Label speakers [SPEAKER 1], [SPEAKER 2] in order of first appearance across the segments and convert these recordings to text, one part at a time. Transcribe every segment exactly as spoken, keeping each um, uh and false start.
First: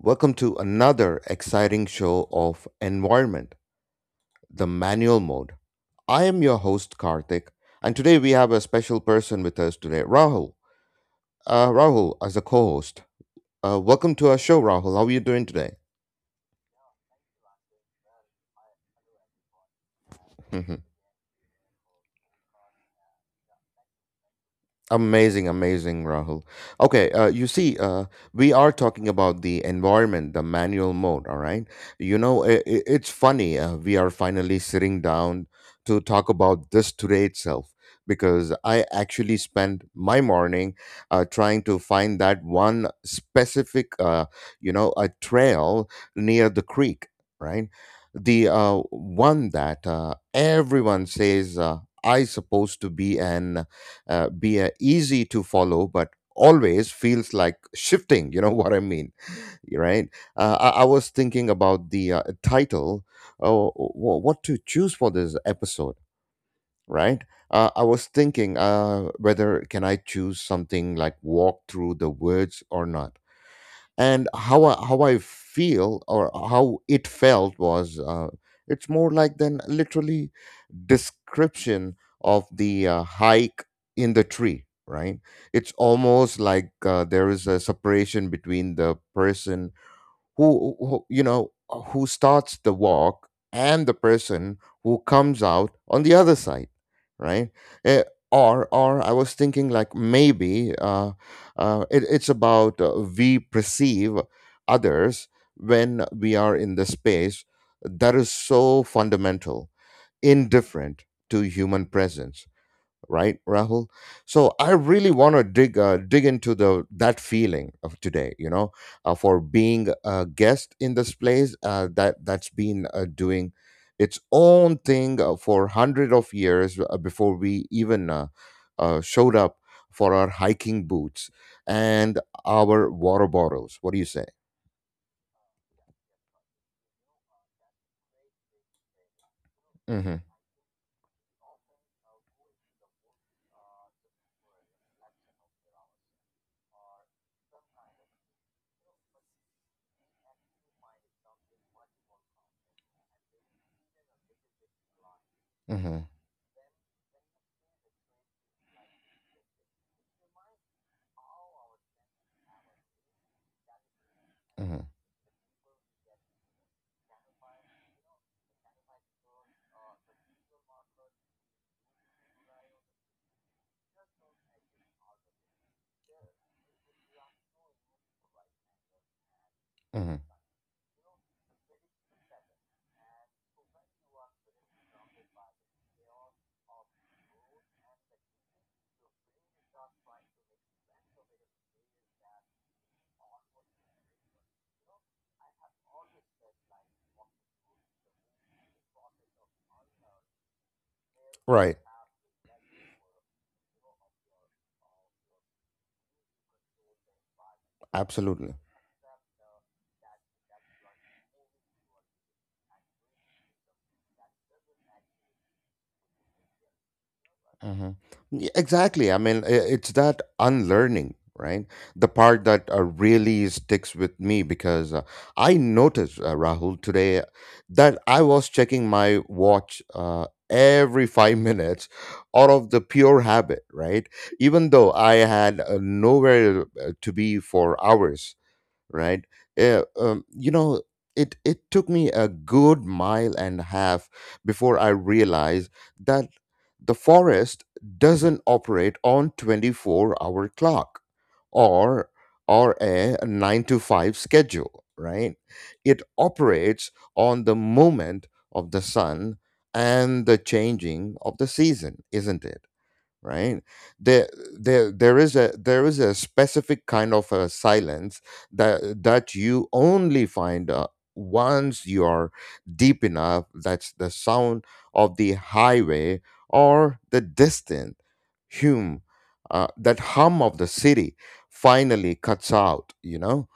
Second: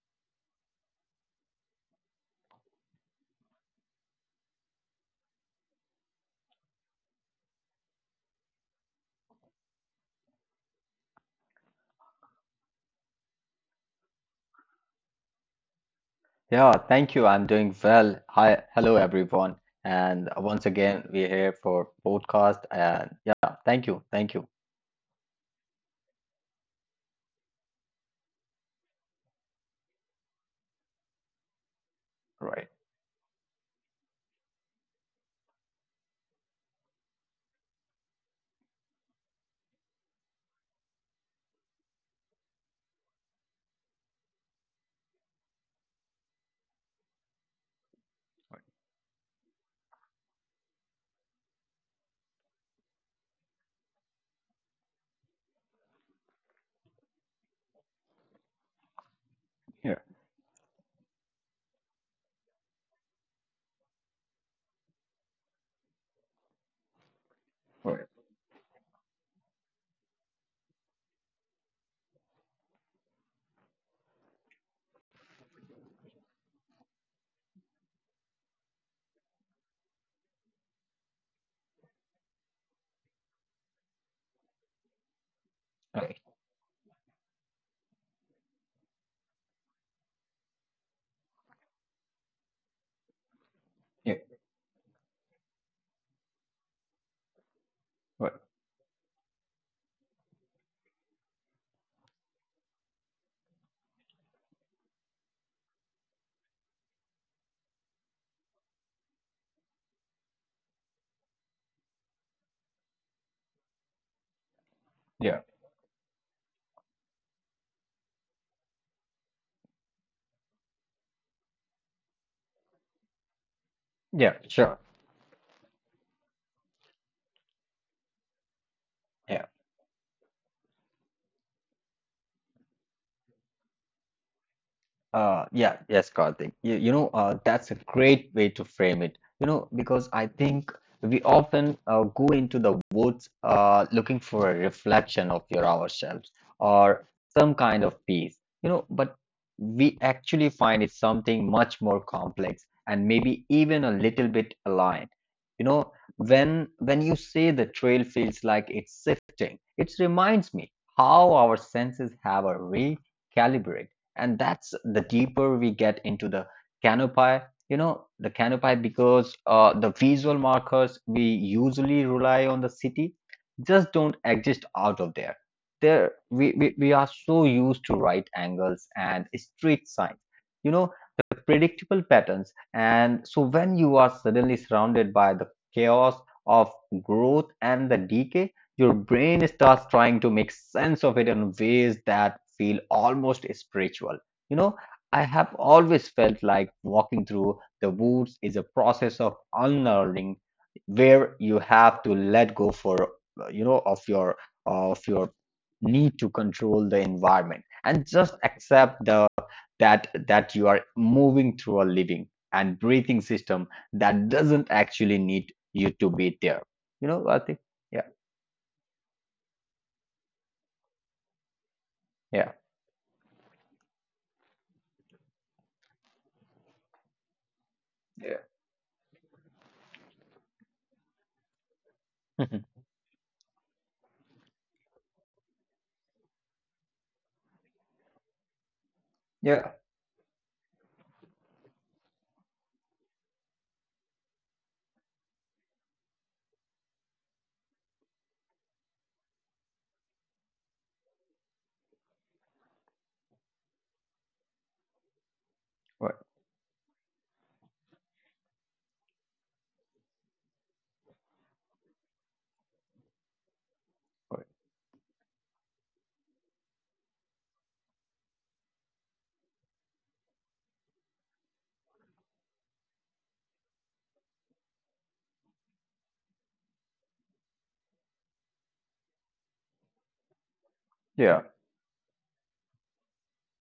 [SPEAKER 1] Welcome to another exciting show of Environment, the manual mode. I am your host, Karthik, and today we have a special person with us today, Rahul. Uh, Rahul, as a co host. Uh, welcome to our show, Rahul. How are you doing today?
[SPEAKER 2] Yeah, thank you. I'm doing well. Hi, hello everyone. And once again, we're here for podcast. And yeah, thank you, thank you.
[SPEAKER 1] Amazing, amazing, Rahul. Okay, uh, you see, uh, we are talking about the environment, the manual mode, all right? You know, i
[SPEAKER 2] Right.
[SPEAKER 1] i- it's funny, uh, we are finally sitting down to talk about this today itself because I actually spent my morning uh, trying to find that one specific, uh, you know, a trail near the creek, right? The uh, one that uh, everyone says uh, I supposed to be an uh, be uh, easy to follow, but always feels like shifting. You know what I mean,
[SPEAKER 2] Yeah.
[SPEAKER 1] right? Uh, I, I was thinking about the uh, title, uh, wh- what to choose for this episode, right? Uh, I
[SPEAKER 2] Right.
[SPEAKER 1] was thinking uh, whether can I choose something like walk through the woods or not, and how I, how I feel or how it felt was, uh, it's more like than literally description of the uh, hike in the tree, right? It's
[SPEAKER 2] Okay.
[SPEAKER 1] almost like uh, there is a separation between the person who, who you know, who starts the walk, and the
[SPEAKER 2] Yeah.
[SPEAKER 1] person who comes out on the other side, right? Eh,
[SPEAKER 2] Right.
[SPEAKER 1] or or i was thinking like maybe uh, uh, it, it's about, uh, we perceive others when we are in the space that is so fundamental, indifferent to human presence, right, rahul? So i really want
[SPEAKER 2] Yeah.
[SPEAKER 1] to dig uh, dig into the that feeling of today, you know, uh, for being a guest in this place uh, that that's been uh, doing its
[SPEAKER 2] Yeah. Sure.
[SPEAKER 1] own thing uh, for hundred of years uh, before we even uh, uh, showed
[SPEAKER 2] Yeah.
[SPEAKER 1] up for our hiking boots and our water bottles. What do you say?
[SPEAKER 2] Uh, yeah, yes, Karthik. You, you know, uh, that's a great way to frame it. You know, because
[SPEAKER 1] Mm-hmm,
[SPEAKER 2] I think we often uh, go into the woods uh, looking for a reflection of your ourselves or some kind of peace, you know, but we actually find it something much more complex and maybe even a little bit aligned. You know,
[SPEAKER 1] mm-hmm,
[SPEAKER 2] when when you say the trail feels like it's sifting, it reminds me how our senses have a recalibrate, and that's
[SPEAKER 1] mm-hmm,
[SPEAKER 2] the deeper we get into the canopy, you know, the canopy, because uh, the visual markers we usually rely on the city just don't exist out of there. There we, we, we are so used to right angles and street
[SPEAKER 1] mm-hmm.
[SPEAKER 2] signs, you know, the predictable patterns. And so when you are suddenly surrounded by the chaos of growth and the decay, your brain starts trying to make sense of it in ways that feel almost spiritual. You know, I have always felt like walking through the woods is a process of unlearning, where you
[SPEAKER 1] Right.
[SPEAKER 2] have to let go for uh, you know, of your of your need to control the environment and just
[SPEAKER 1] Absolutely.
[SPEAKER 2] accept the that that you are moving through a living and breathing system that doesn't actually need you to be there. You know, I think
[SPEAKER 1] Hmm.
[SPEAKER 2] yeah,
[SPEAKER 1] Y- Exactly. I mean, i- it's that unlearning, right? The part
[SPEAKER 2] yeah.
[SPEAKER 1] that uh, really sticks with me because, uh, I noticed, uh, Rahul, today that I
[SPEAKER 2] Yeah.
[SPEAKER 1] was checking my watch uh, every five minutes out of the pure habit, right? Even though I had uh, nowhere uh, to be for hours, right?
[SPEAKER 2] Yeah.
[SPEAKER 1] Uh, um, you know, it it took me a good mile and a half before I realized that the forest doesn't operate on twenty-four hour clock, or or a nine to five schedule, right? It
[SPEAKER 2] Right.
[SPEAKER 1] operates on the movement of the sun and the changing of the season, isn't it? Right. there
[SPEAKER 2] Right.
[SPEAKER 1] there there is a there is a specific kind of a silence that that you only find uh, once you are deep enough, that's the sound of the highway or the distant hum, uh, that hum of the city,
[SPEAKER 2] Yeah.
[SPEAKER 1] finally cuts out, you know,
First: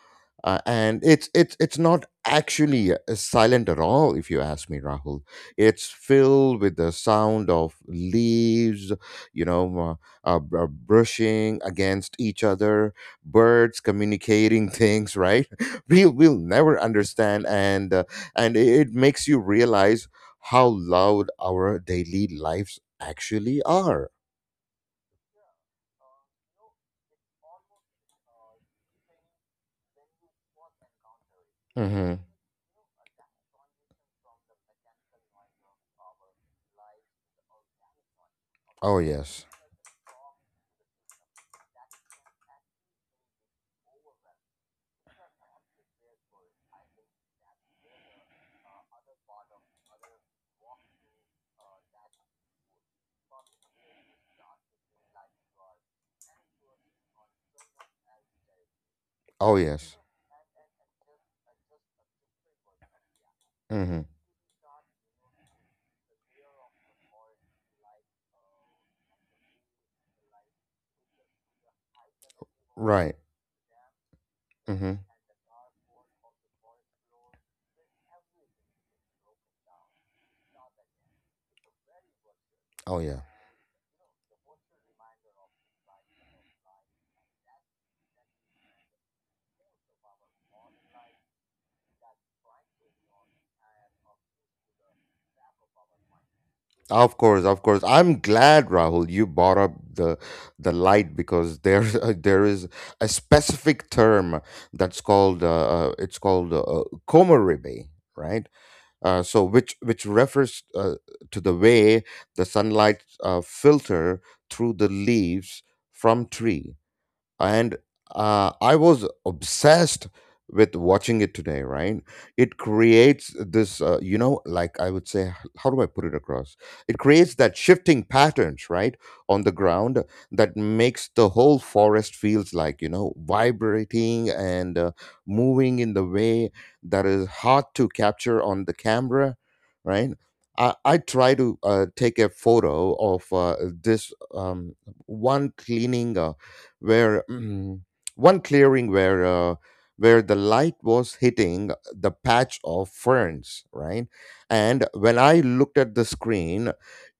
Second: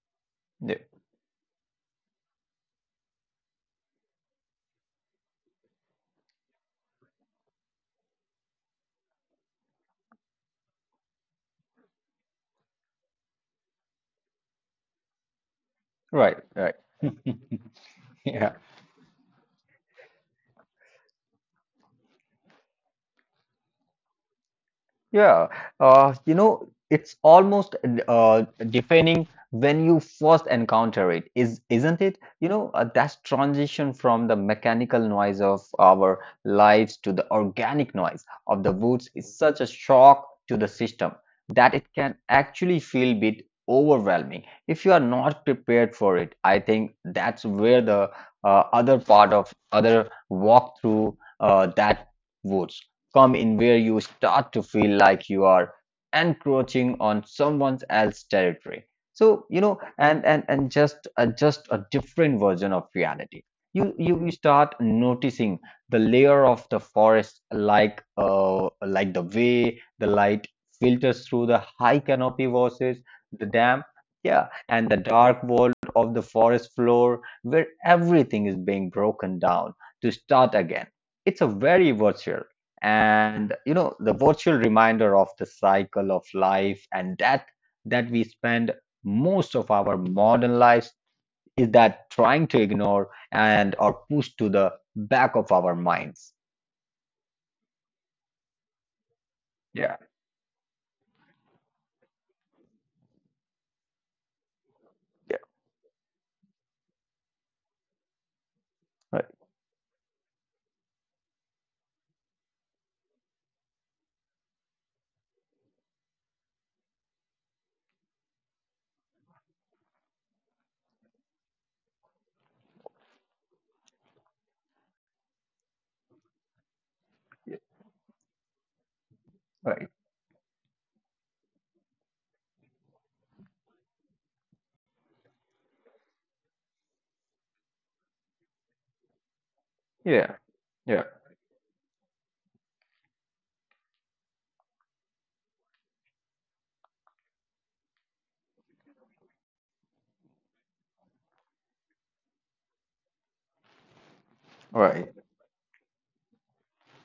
[SPEAKER 1] uh,
[SPEAKER 2] Yeah.
[SPEAKER 1] and it's it's it's not actually uh, silent at all, if you ask me, rahul. It's filled with the sound of leaves, you know, uh, uh, br- uh, brushing against each other, birds communicating things, right? We will
[SPEAKER 2] Right. Right.
[SPEAKER 1] never understand, and uh,
[SPEAKER 2] Yeah.
[SPEAKER 1] and it it makes you realize how loud our daily lives actually are.
[SPEAKER 2] Yeah, uh, you know, it's almost uh, defining when you first encounter it, is isn't it?
[SPEAKER 1] Hmm.
[SPEAKER 2] You know, uh, that transition from the mechanical noise of our lives to the organic noise of the
[SPEAKER 1] Oh
[SPEAKER 2] woods is
[SPEAKER 1] yes.
[SPEAKER 2] such a shock to the system that it can actually feel a bit overwhelming if you are not prepared for it. I think that's where the uh, other part of other walk through uh, that woods come in, where you start to feel like you are encroaching on someone else's territory. So,
[SPEAKER 1] Oh
[SPEAKER 2] you know,
[SPEAKER 1] yes.
[SPEAKER 2] and and and just uh, just a different version of reality. you
[SPEAKER 1] Hmm.
[SPEAKER 2] you, you start noticing the layer of the forest, like uh like the way the light filters through the high canopy versus
[SPEAKER 1] Right.
[SPEAKER 2] the dam, yeah, and the
[SPEAKER 1] Hmm.
[SPEAKER 2] dark world of the forest floor where everything is being broken down to start again. It's a very virtual,
[SPEAKER 1] Oh yeah.
[SPEAKER 2] and you know, the virtual reminder of the cycle of life, and that that we spend most of our modern lives is that trying to ignore and or push to the back of our minds.
[SPEAKER 1] Of course, of course. I'm glad, Rahul, you brought up
[SPEAKER 2] Yeah.
[SPEAKER 1] the the light because there's a, there is a specific term that's called
[SPEAKER 2] Yeah.
[SPEAKER 1] uh, uh, it's called uh, komoribe, right? Uh,
[SPEAKER 2] Right.
[SPEAKER 1] so which which refers uh, to the way the sunlight uh, filter through the leaves from tree. And uh, I was obsessed with watching it today. Right, it creates this, uh, you know, like I would say, how do I put it across? It creates that shifting patterns, right, on the
[SPEAKER 2] Right.
[SPEAKER 1] ground that makes the whole forest feels like, you know, vibrating and uh, moving in the way that is hard to capture on the camera, right?
[SPEAKER 2] Yeah.
[SPEAKER 1] I, I
[SPEAKER 2] Yeah.
[SPEAKER 1] try to uh, take a photo of, uh, this um, one cleaning uh, where mm, one clearing where, uh, where the light was hitting the patch of ferns, right? And when
[SPEAKER 2] Right.
[SPEAKER 1] i looked at the screen,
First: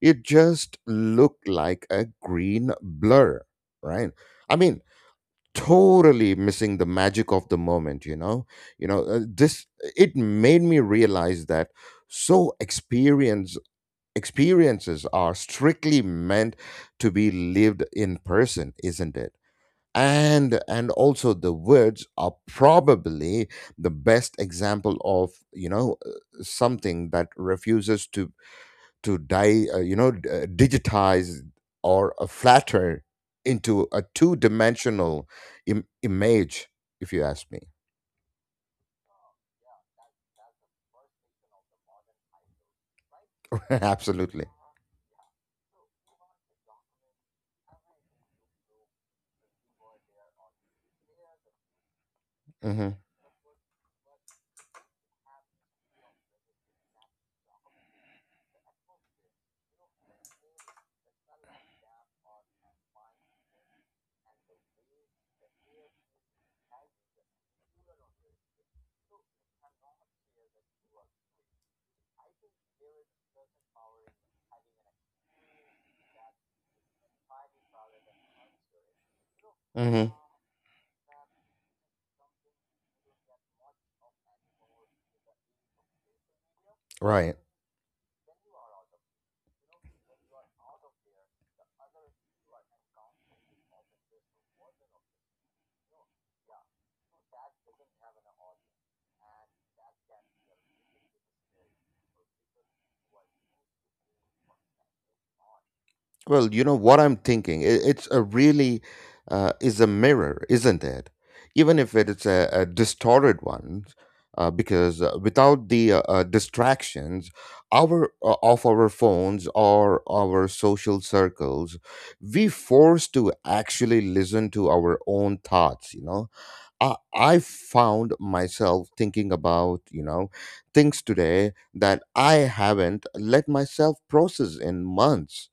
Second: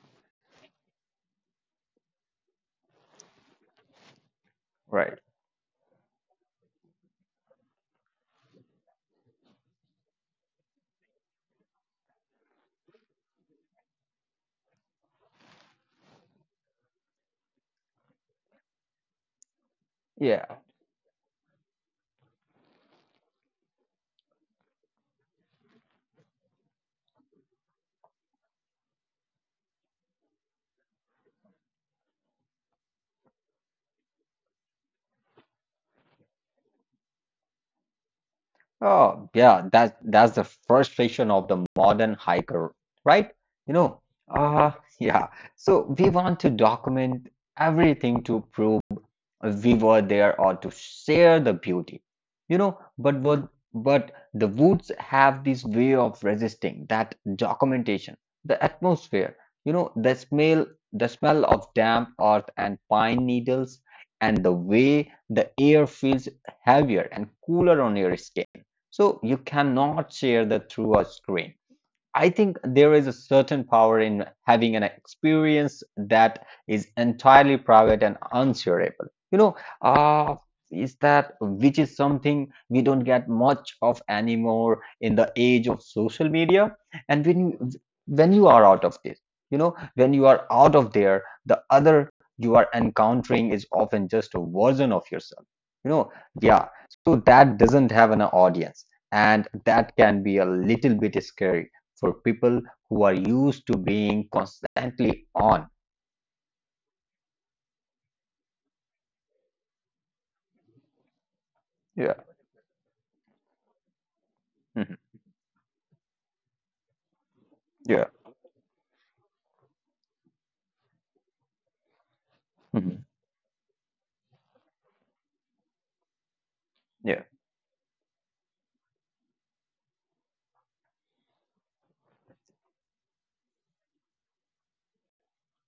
[SPEAKER 1] it just looked like a green blur, right? I mean,
[SPEAKER 2] Right.
[SPEAKER 1] totally missing the magic of the moment, you know. You know uh, this it made me realize that so experience experiences are strictly meant to be lived in person, isn't it? and
[SPEAKER 2] Yeah.
[SPEAKER 1] and also the words are probably the best example of, you know, uh, something that refuses to to die uh, you know d- uh, digitize or uh, flatter into a two-dimensional Im- image, if you ask me.
[SPEAKER 2] Oh yeah, that's that's the frustration of the modern hiker, right? You know,
[SPEAKER 1] Absolutely.
[SPEAKER 2] uh yeah so we want to document everything to prove we were there, all to share the beauty, you know,
[SPEAKER 1] Hmm.
[SPEAKER 2] but what, but the woods have this way of resisting that documentation, the atmosphere, you know, the smell, the smell of damp earth and pine needles, and the way the air feels heavier and cooler on your skin. So you cannot share that through a screen. I think there is a certain power in having an experience that is entirely private and unshareable. You know,
[SPEAKER 1] Hmm.
[SPEAKER 2] uh, is that which is something we don't get much of anymore in the age of social media. And when
[SPEAKER 1] Right.
[SPEAKER 2] you, when you are out of this, you know, when you are out of there, the other you are encountering is often just a version of yourself. You know, yeah. So that doesn't have an audience, and that can be a little bit scary for people who are used to being constantly on.
[SPEAKER 1] Well, you know what I'm thinking. i- It's a really, uh, is a mirror, isn't it? Even if
[SPEAKER 2] Yeah.
[SPEAKER 1] it's a, a distorted one, uh,
[SPEAKER 2] Mhm.
[SPEAKER 1] because uh, without the uh, uh, distractions,
[SPEAKER 2] Yeah.
[SPEAKER 1] our uh, of our phones or our social circles, we
[SPEAKER 2] Mhm.
[SPEAKER 1] forced to actually listen to our own thoughts. You know, I
[SPEAKER 2] Yeah.
[SPEAKER 1] I found myself thinking about, you know, things today that I haven't let myself process in months,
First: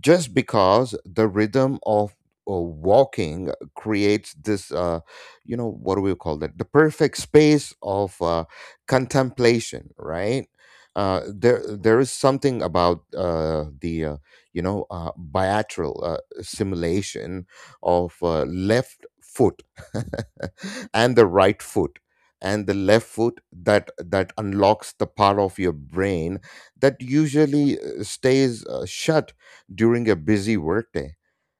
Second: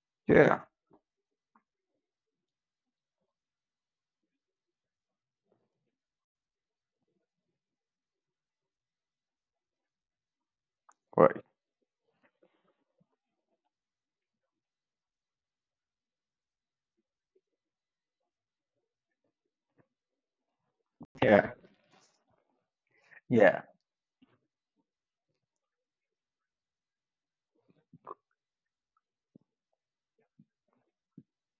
[SPEAKER 1] just
[SPEAKER 2] Yeah.
[SPEAKER 1] because the rhythm of uh, walking creates this, uh, you know, what do we call that, the perfect space of uh, contemplation, right? uh,
[SPEAKER 2] Right.
[SPEAKER 1] there there is something about uh, the uh, you know, uh, bilateral uh, simulation of, uh, left foot and the
[SPEAKER 2] Yeah.
[SPEAKER 1] right foot and the left foot
[SPEAKER 2] Yeah.
[SPEAKER 1] that that unlocks the part of your brain that usually uh, stays uh, shut during a busy workday.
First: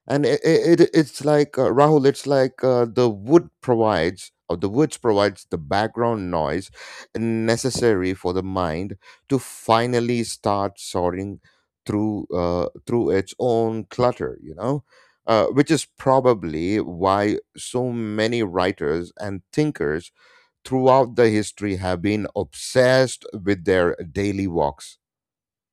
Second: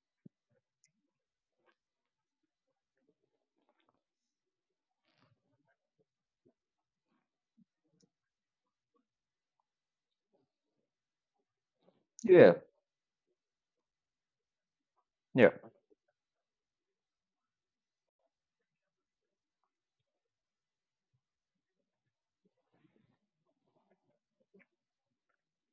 [SPEAKER 1] And it, it, it's like, uh, Rahul, it's like uh, the wood provides, or the woods provides the background noise necessary for the mind to finally start sorting through,
[SPEAKER 2] Yeah.
[SPEAKER 1] uh, through its own clutter, you know? Uh,
[SPEAKER 2] Yeah.
[SPEAKER 1] which is probably why so many writers and thinkers throughout the history have been obsessed with their daily walks.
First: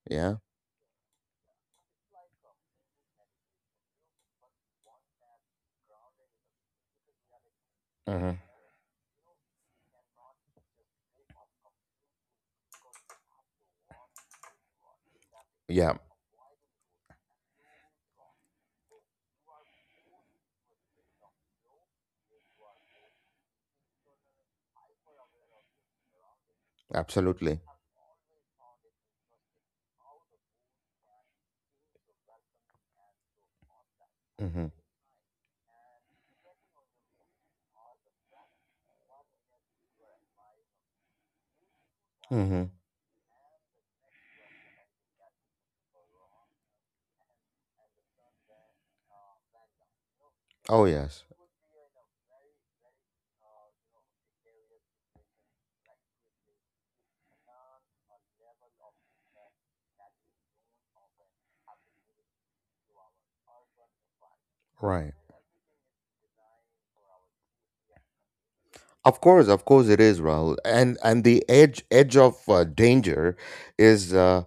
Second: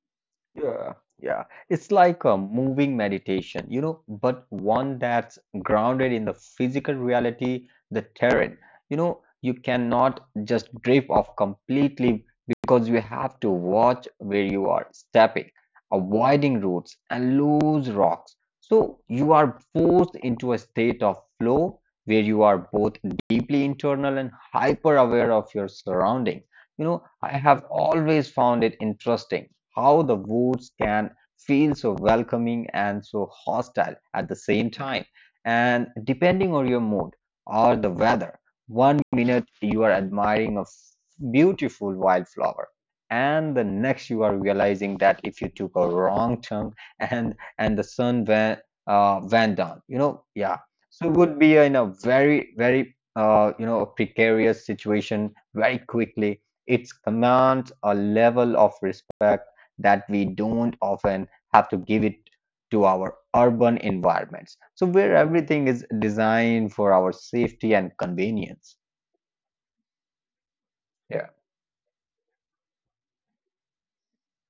[SPEAKER 1] Yeah.
[SPEAKER 2] Yeah, yeah. It's like a moving meditation, you know, but one that's grounded in the physical reality, the
[SPEAKER 1] Hmm.
[SPEAKER 2] terrain. You know, you cannot just drift off completely because you have to watch where you are stepping,
[SPEAKER 1] Yeah,
[SPEAKER 2] avoiding roots and loose rocks. So you are forced into a state of flow where you are both deeply internal and hyper aware of your surroundings. You know, I
[SPEAKER 1] absolutely.
[SPEAKER 2] have always found it interesting how the woods can feel so welcoming and so hostile at the
[SPEAKER 1] Mhm.
[SPEAKER 2] same time. And depending on your mood or the weather, one minute you are admiring a f- beautiful
[SPEAKER 1] Mm-hmm.
[SPEAKER 2] wildflower, and the next you are realizing that if you took a wrong turn and and the sun went uh, went down, you know, yeah.
[SPEAKER 1] Oh
[SPEAKER 2] So it
[SPEAKER 1] yes.
[SPEAKER 2] would be in a very very uh, you know, a precarious situation very quickly. It commands a level of respect that we don't often have to give it to our urban environments. So where
[SPEAKER 1] Right.
[SPEAKER 2] everything is designed for our safety and convenience.
[SPEAKER 1] Of course, of course it is, Rahul. And and
[SPEAKER 2] Yeah,
[SPEAKER 1] the edge edge of uh, danger is, uh,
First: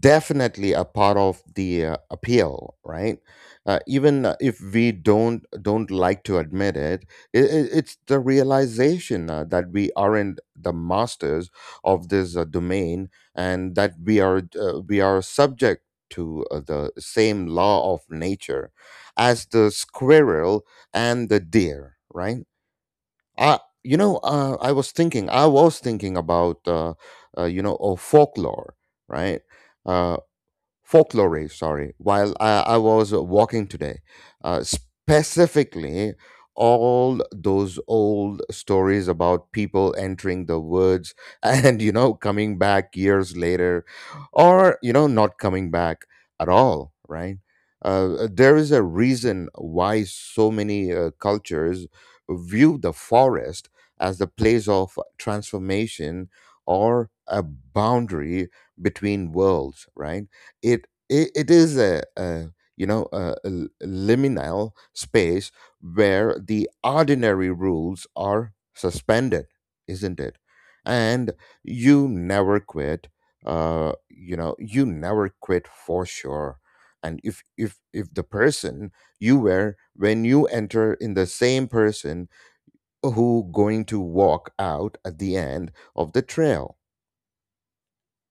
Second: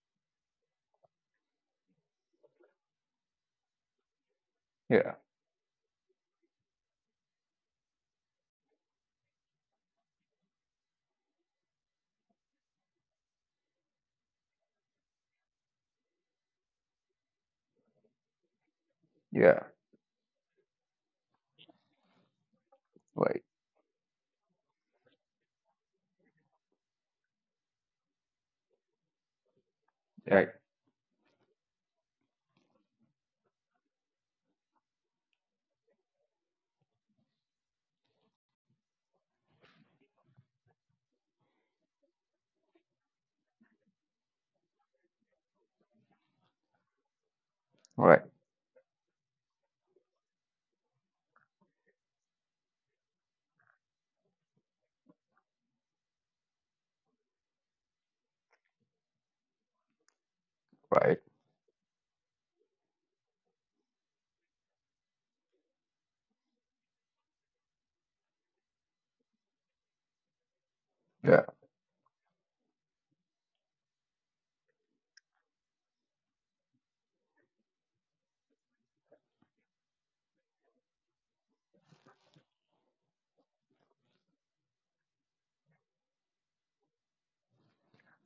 [SPEAKER 1] definitely a part of the uh, appeal, right? Uh, even uh, if we
[SPEAKER 2] yeah,
[SPEAKER 1] don't don't like to admit it, it, it it's the realization uh, that we aren't the masters of this uh, domain, and that we are uh, we are subject to uh, the same law of nature as
[SPEAKER 2] yeah,
[SPEAKER 1] the squirrel and the deer, right?
[SPEAKER 2] right,
[SPEAKER 1] I, you know, uh, I was thinking, I was thinking about, uh, uh, you know, oh, folklore, right? Uh,
[SPEAKER 2] yeah, right,
[SPEAKER 1] Folklore, sorry, while I, I was walking today. Uh, specifically, all those old stories about people entering the woods and, you know, coming back years later, or, you know, not coming back at all, right?
[SPEAKER 2] right,
[SPEAKER 1] Uh, there is a reason why so many uh, cultures view the forest as the place of transformation or a boundary between worlds, right? It
[SPEAKER 2] right,
[SPEAKER 1] it, it is a, a you know, a, a l- liminal space where the ordinary rules are suspended, isn't it? And
[SPEAKER 2] yeah.
[SPEAKER 1] you never quit, uh you know, you never quit for sure. And if if if the person you were when you enter in the same person who going to walk out at the end of the trail.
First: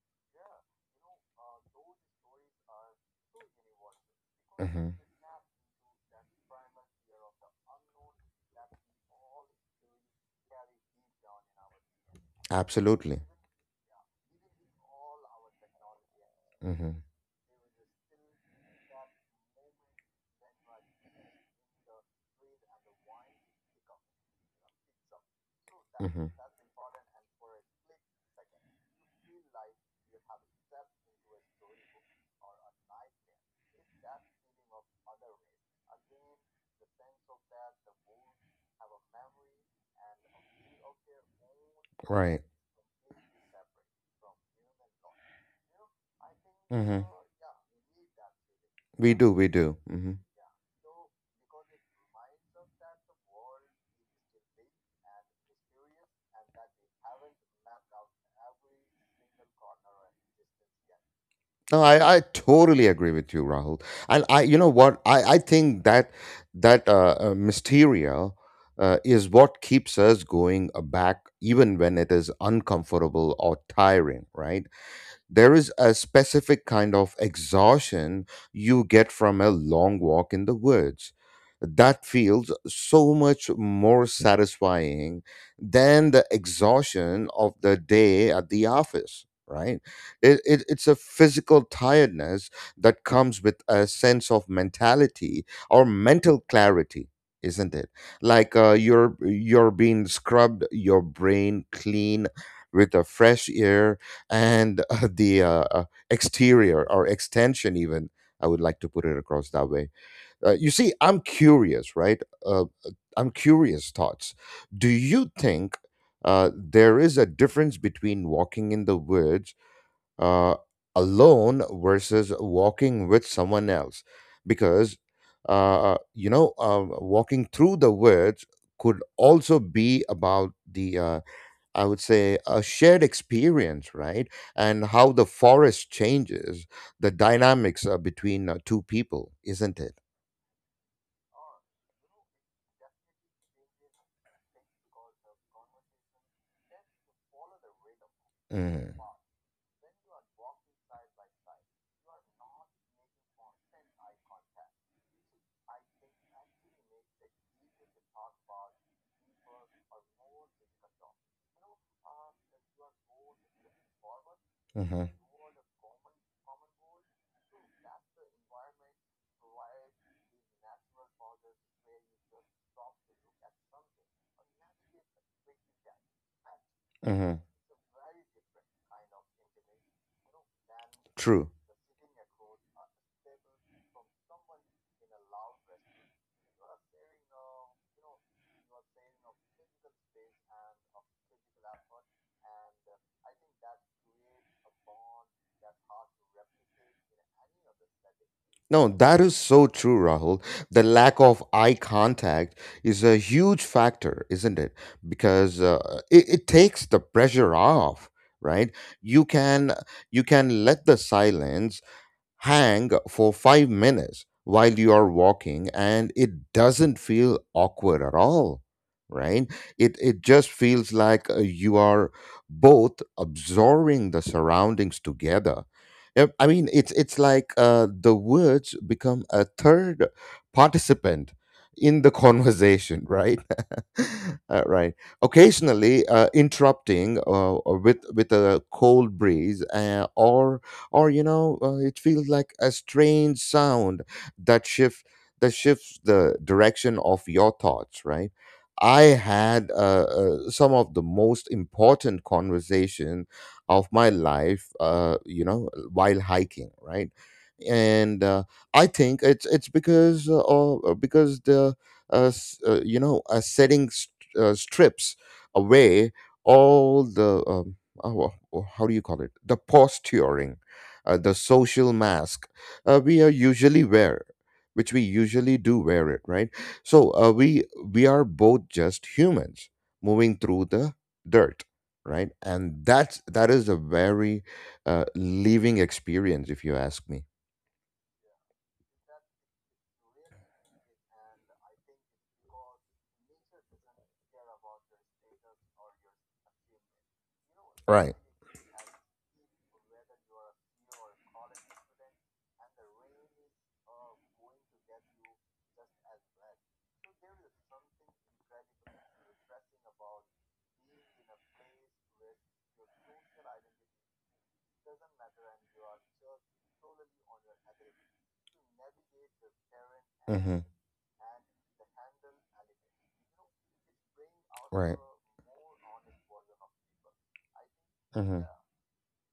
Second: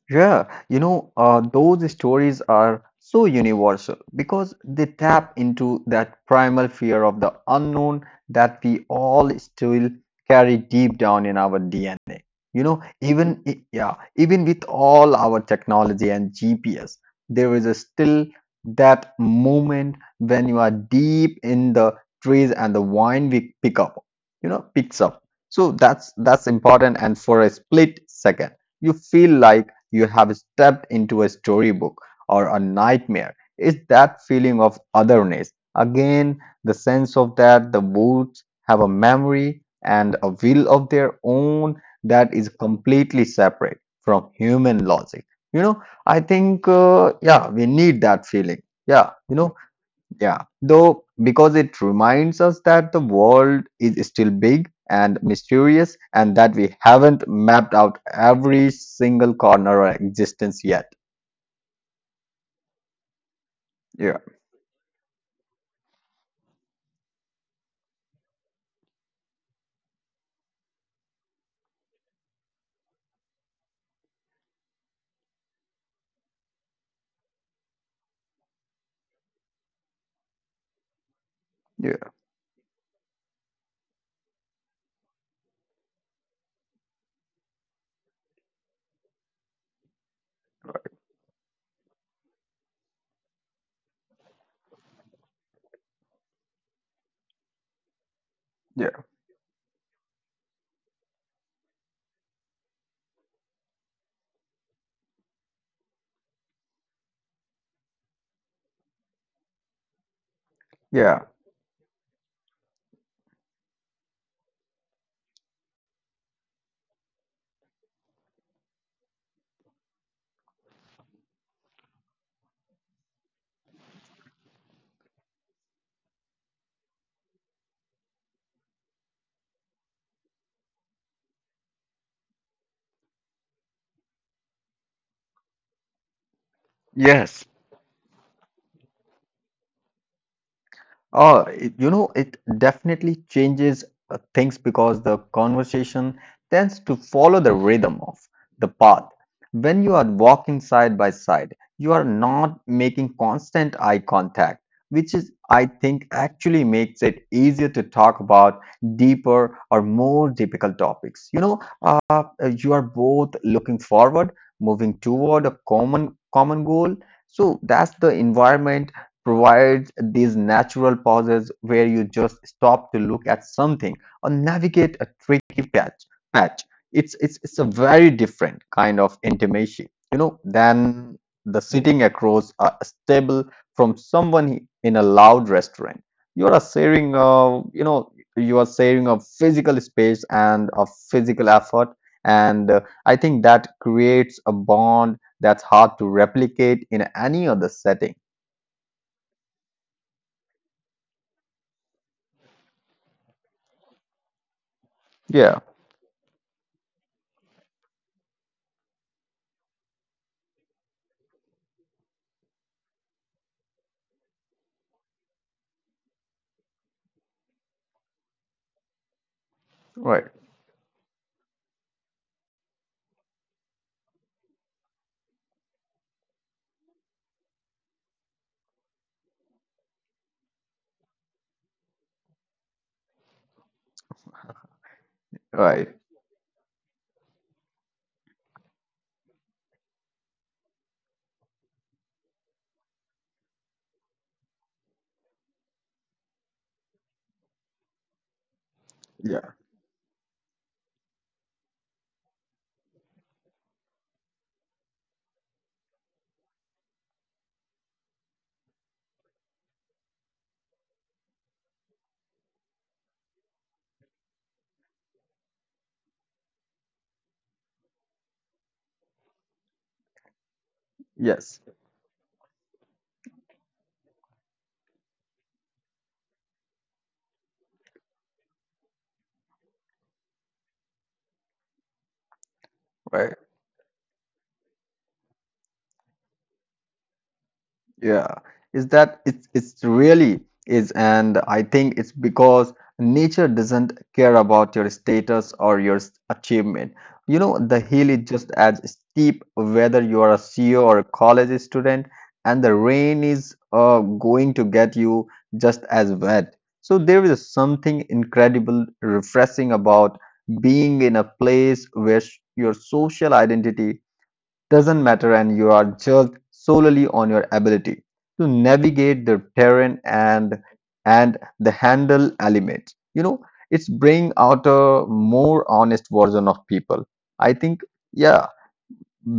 [SPEAKER 2] Yeah, you know, uh, those stories are so universal because they
[SPEAKER 1] Mhm.
[SPEAKER 2] tap into that primal fear of the unknown that we all still carry deep down in our D N A. You know,
[SPEAKER 1] Absolutely.
[SPEAKER 2] even i- yeah, even with all our technology and G P S,
[SPEAKER 1] Hmm.
[SPEAKER 2] there is a still that moment when you are deep in the trees and the wine we pick up, you know, picks up. So that's
[SPEAKER 1] Hmm.
[SPEAKER 2] that's important. And for a split second, you feel like you have stepped into a storybook or a nightmare. It's that feeling of otherness. Again, the sense of that the woods have a memory and a will of their own that
[SPEAKER 1] Right.
[SPEAKER 2] is completely separate from human logic. You know, I think,
[SPEAKER 1] Hmm.
[SPEAKER 2] uh, yeah, we need that feeling. Yeah,
[SPEAKER 1] We
[SPEAKER 2] you
[SPEAKER 1] do,
[SPEAKER 2] know,
[SPEAKER 1] we do. Hmm.
[SPEAKER 2] yeah. Though, because it reminds us that the world is still big and mysterious and that we haven't mapped out every single corner of existence yet.
[SPEAKER 1] No, I, I totally agree with you, Rahul.
[SPEAKER 2] Yeah,
[SPEAKER 1] And I, you know what, I, I think that that uh, uh, mysteria uh, is what keeps us going uh, back, even when it is uncomfortable or tiring, right? There is a specific kind of exhaustion you get from a long walk in the woods that
[SPEAKER 2] yeah,
[SPEAKER 1] feels so much more satisfying than the exhaustion of the day at the office, right? It, it, it's a physical tiredness that comes with a sense of mentality or mental clarity, isn't it? Like, uh,
[SPEAKER 2] yeah,
[SPEAKER 1] you're you're being scrubbed your brain clean with a fresh air and, uh, the uh, uh, exterior or extension, even, I would like to put it across that way. Uh, you see,
[SPEAKER 2] yeah.
[SPEAKER 1] i'm curious right uh, uh, I'm curious thoughts. Do you think uh, there is a difference between walking in the woods uh, alone versus walking with someone else, because uh, you know, uh, walking through the woods could also be about the, uh, I would say, a shared experience, right? And how the forest changes the
[SPEAKER 2] Yes.
[SPEAKER 1] dynamics uh, between uh, two people, isn't it?
[SPEAKER 2] Oh, it- you know, it definitely changes uh, things because the conversation tends to follow the rhythm of the
[SPEAKER 1] Mm,
[SPEAKER 2] path. When you are walking side by side, you are not making constant eye contact, which is, I think, actually makes it easier to talk about deeper or more difficult topics. You know, uh, you are both looking forward, moving
[SPEAKER 1] hmm.
[SPEAKER 2] toward a common common goal. So that's the environment provides these natural pauses where you just stop to look at something or navigate a tricky patch. patch. It's,
[SPEAKER 1] Hmm.
[SPEAKER 2] it's, it's a very different kind of intimacy, you know, than
[SPEAKER 1] True.
[SPEAKER 2] the sitting across a table from someone in a loud restaurant. You are sharing, uh, you know, you are sharing a physical space and a physical effort, and uh, I think that creates a bond that's hard to replicate in any other setting.
[SPEAKER 1] No, that is so true, Rahul. The lack of eye contact is a huge factor, isn't it?
[SPEAKER 2] Yeah.
[SPEAKER 1] Because uh, it, it takes the pressure off, right? You can you can let the silence hang for five minutes while you are walking, and it doesn't feel awkward at all, right? It it
[SPEAKER 2] Right,
[SPEAKER 1] just feels like uh, you are both absorbing the surroundings together. Yep, i mean it's it's like uh, the words become a third participant in the conversation, right? Uh, right,
[SPEAKER 2] right.
[SPEAKER 1] occasionally uh, interrupting uh, uh, with with a cold breeze uh, or or you know uh, it feels like a strange sound, that shift that shifts the direction of your thoughts, right? I
[SPEAKER 2] Yeah,
[SPEAKER 1] had uh, uh, some of the most important conversation of my life, uh, you know while hiking, right? And uh, i think it's it's because uh, or because the uh, s- uh, you know uh, setting st- uh, strips away all the um, oh, well, oh, how do you call it, the posturing, uh, the
[SPEAKER 2] yes,
[SPEAKER 1] social mask uh, we are usually wear, which we usually do wear it, right? So uh, we we are both just humans moving through the dirt, right? And that's
[SPEAKER 2] right.
[SPEAKER 1] that is a very uh, living experience, if you ask me,
[SPEAKER 2] Yeah. Is that it's it's really is and I think it's because nature doesn't care about your status or your s- achievement. You know, the hill
[SPEAKER 1] right?
[SPEAKER 2] is just as steep whether you are a C E O or a college student, and the rain is uh, going to get you just as wet. So there is something incredible, refreshing about being in a place where s- your social identity doesn't matter and you are judged solely on your ability to navigate the terrain and
[SPEAKER 1] Mm-hmm.
[SPEAKER 2] and the handle element, you know. It's bring out
[SPEAKER 1] Right.
[SPEAKER 2] a more honest version of people, I think. Yeah.
[SPEAKER 1] Mm-hmm.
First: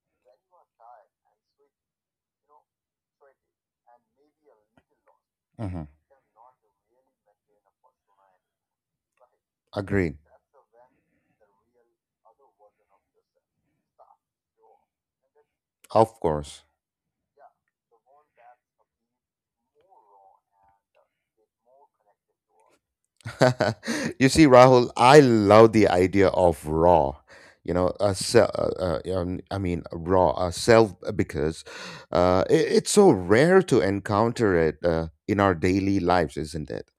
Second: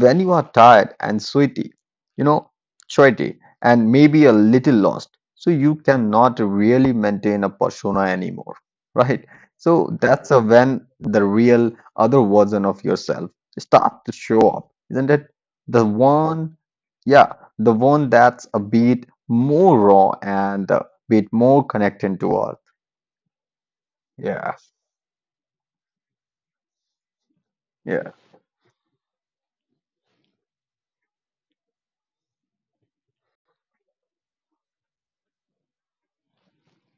[SPEAKER 2] When you are tired and sweaty, you know, sweaty and maybe a little lost. So you
[SPEAKER 1] Mm-hmm.
[SPEAKER 2] cannot really maintain a persona anymore, right? So
[SPEAKER 1] Agreed.
[SPEAKER 2] that's a when the real other version of yourself start to show up, isn't it? The
[SPEAKER 1] Of
[SPEAKER 2] one,
[SPEAKER 1] course.
[SPEAKER 2] yeah, the one that's a bit more raw and a bit more connected to earth.
[SPEAKER 1] You see,
[SPEAKER 2] Yeah,
[SPEAKER 1] Rahul, I love the idea of raw. You know, a
[SPEAKER 2] yeah,
[SPEAKER 1] se- uh, uh, um, I mean, raw a self uh, because uh, it, it's so rare to encounter it uh, in our daily lives, isn't it?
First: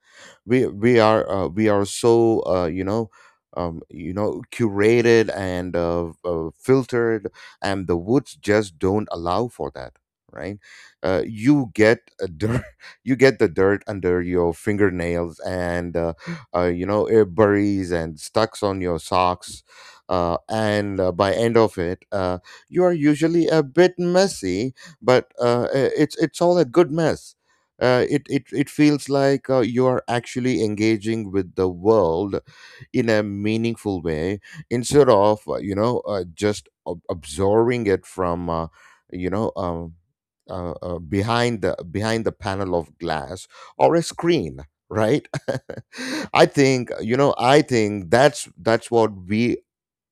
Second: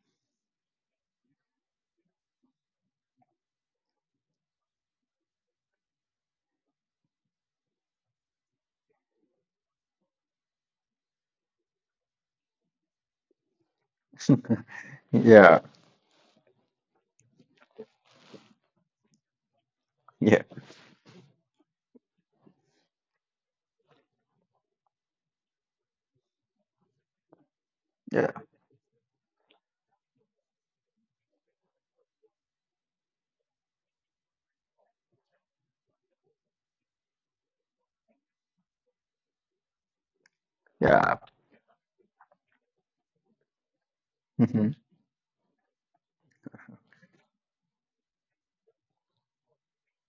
[SPEAKER 1] we we are uh, we are so uh, you know um, you know curated and uh, uh, filtered, and the woods just don't allow for that, right? uh, you get a dirt. You get the dirt under your fingernails,
[SPEAKER 2] yeah,
[SPEAKER 1] and uh, uh, you know, it buries and stucks on your socks, uh,
[SPEAKER 2] yeah,
[SPEAKER 1] and uh, by end of it uh, you are usually a bit messy. But uh, i- it's it's all a good mess. uh, it,
[SPEAKER 2] yeah,
[SPEAKER 1] it it feels like uh, you are actually engaging with the world in a meaningful way, instead of uh, you know uh, just ab- absorbing it from uh, you know um, uh, uh,
[SPEAKER 2] yeah.
[SPEAKER 1] behind the behind the panel of glass or a screen,
[SPEAKER 2] Mhm.
[SPEAKER 1] right? I think, you know I think that's that's what we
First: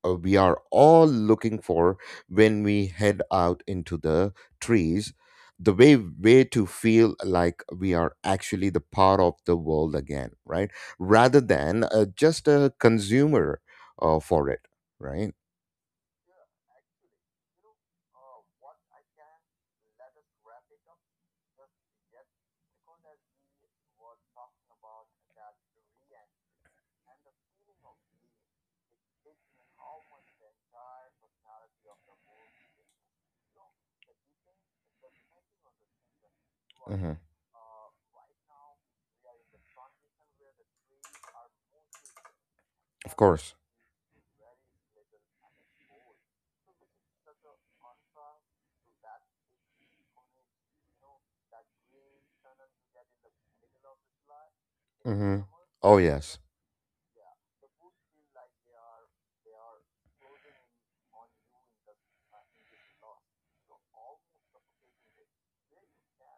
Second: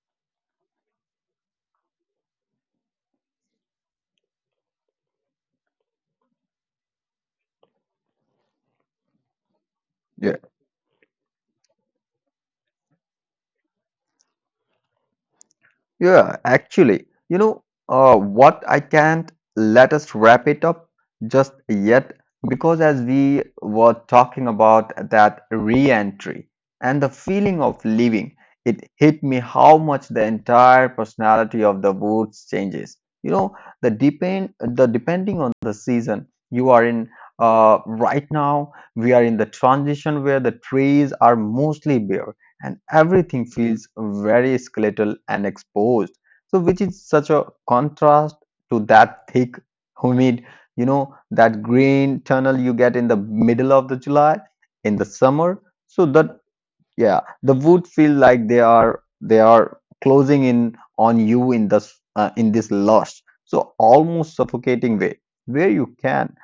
[SPEAKER 1] uh, we are all looking for when we head out into the trees, the way way to feel like we are actually the part of the world again, right? Rather than uh, just a consumer uh, for it, right?
[SPEAKER 2] Yeah, actually, you know, uh, what I can't let us wrap it up just yet, because as we were talking about that re-entry and the feeling of leaving, it hit me how much the entire personality of the woods changes. You know, the depend the depending on the season you are in.
[SPEAKER 1] Hmm.
[SPEAKER 2] Uh, right now, we are in the transition where the trees are mostly bare and
[SPEAKER 1] Of
[SPEAKER 2] everything
[SPEAKER 1] course.
[SPEAKER 2] feels very skeletal and exposed. So, which is such a contrast to that thick, humid, you know, that green tunnel you get in the middle of the July in the
[SPEAKER 1] Hmm.
[SPEAKER 2] summer.
[SPEAKER 1] Oh
[SPEAKER 2] So, that
[SPEAKER 1] yes.
[SPEAKER 2] yeah, the wood feel like they are they are closing in on you in this uh, in this lush, so almost suffocating way, where you can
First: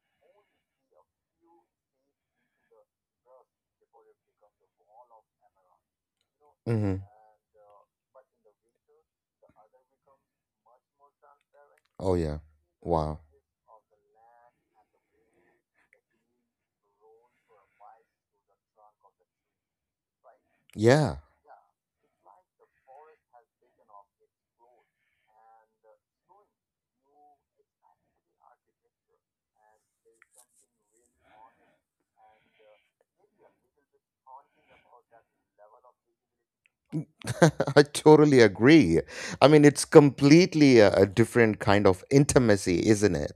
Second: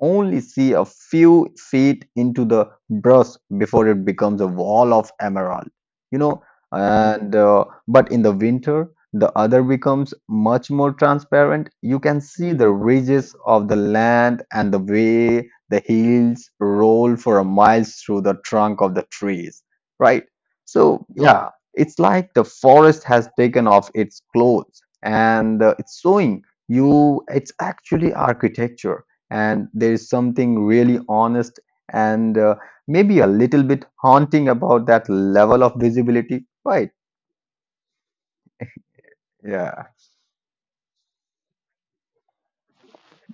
[SPEAKER 2] only see a few feet into the brush before it becomes a wall of emerald. You know,
[SPEAKER 1] Hmm.
[SPEAKER 2] and uh, but in the winter, the other becomes much more transparent. You
[SPEAKER 1] Oh
[SPEAKER 2] can
[SPEAKER 1] yeah.
[SPEAKER 2] see the
[SPEAKER 1] Wow.
[SPEAKER 2] ridges of the land and the way the hills roll for a miles through the trunk of the trees, right? So,
[SPEAKER 1] Yeah.
[SPEAKER 2] yeah, it's like the forest has taken off its clothes and uh, it's showing you it's actually architecture. And there is something really honest and uh, maybe a little bit haunting about that level of visibility, right?
[SPEAKER 1] I totally agree. I mean, it's
[SPEAKER 2] Yeah,
[SPEAKER 1] completely a, a different kind of intimacy, isn't it?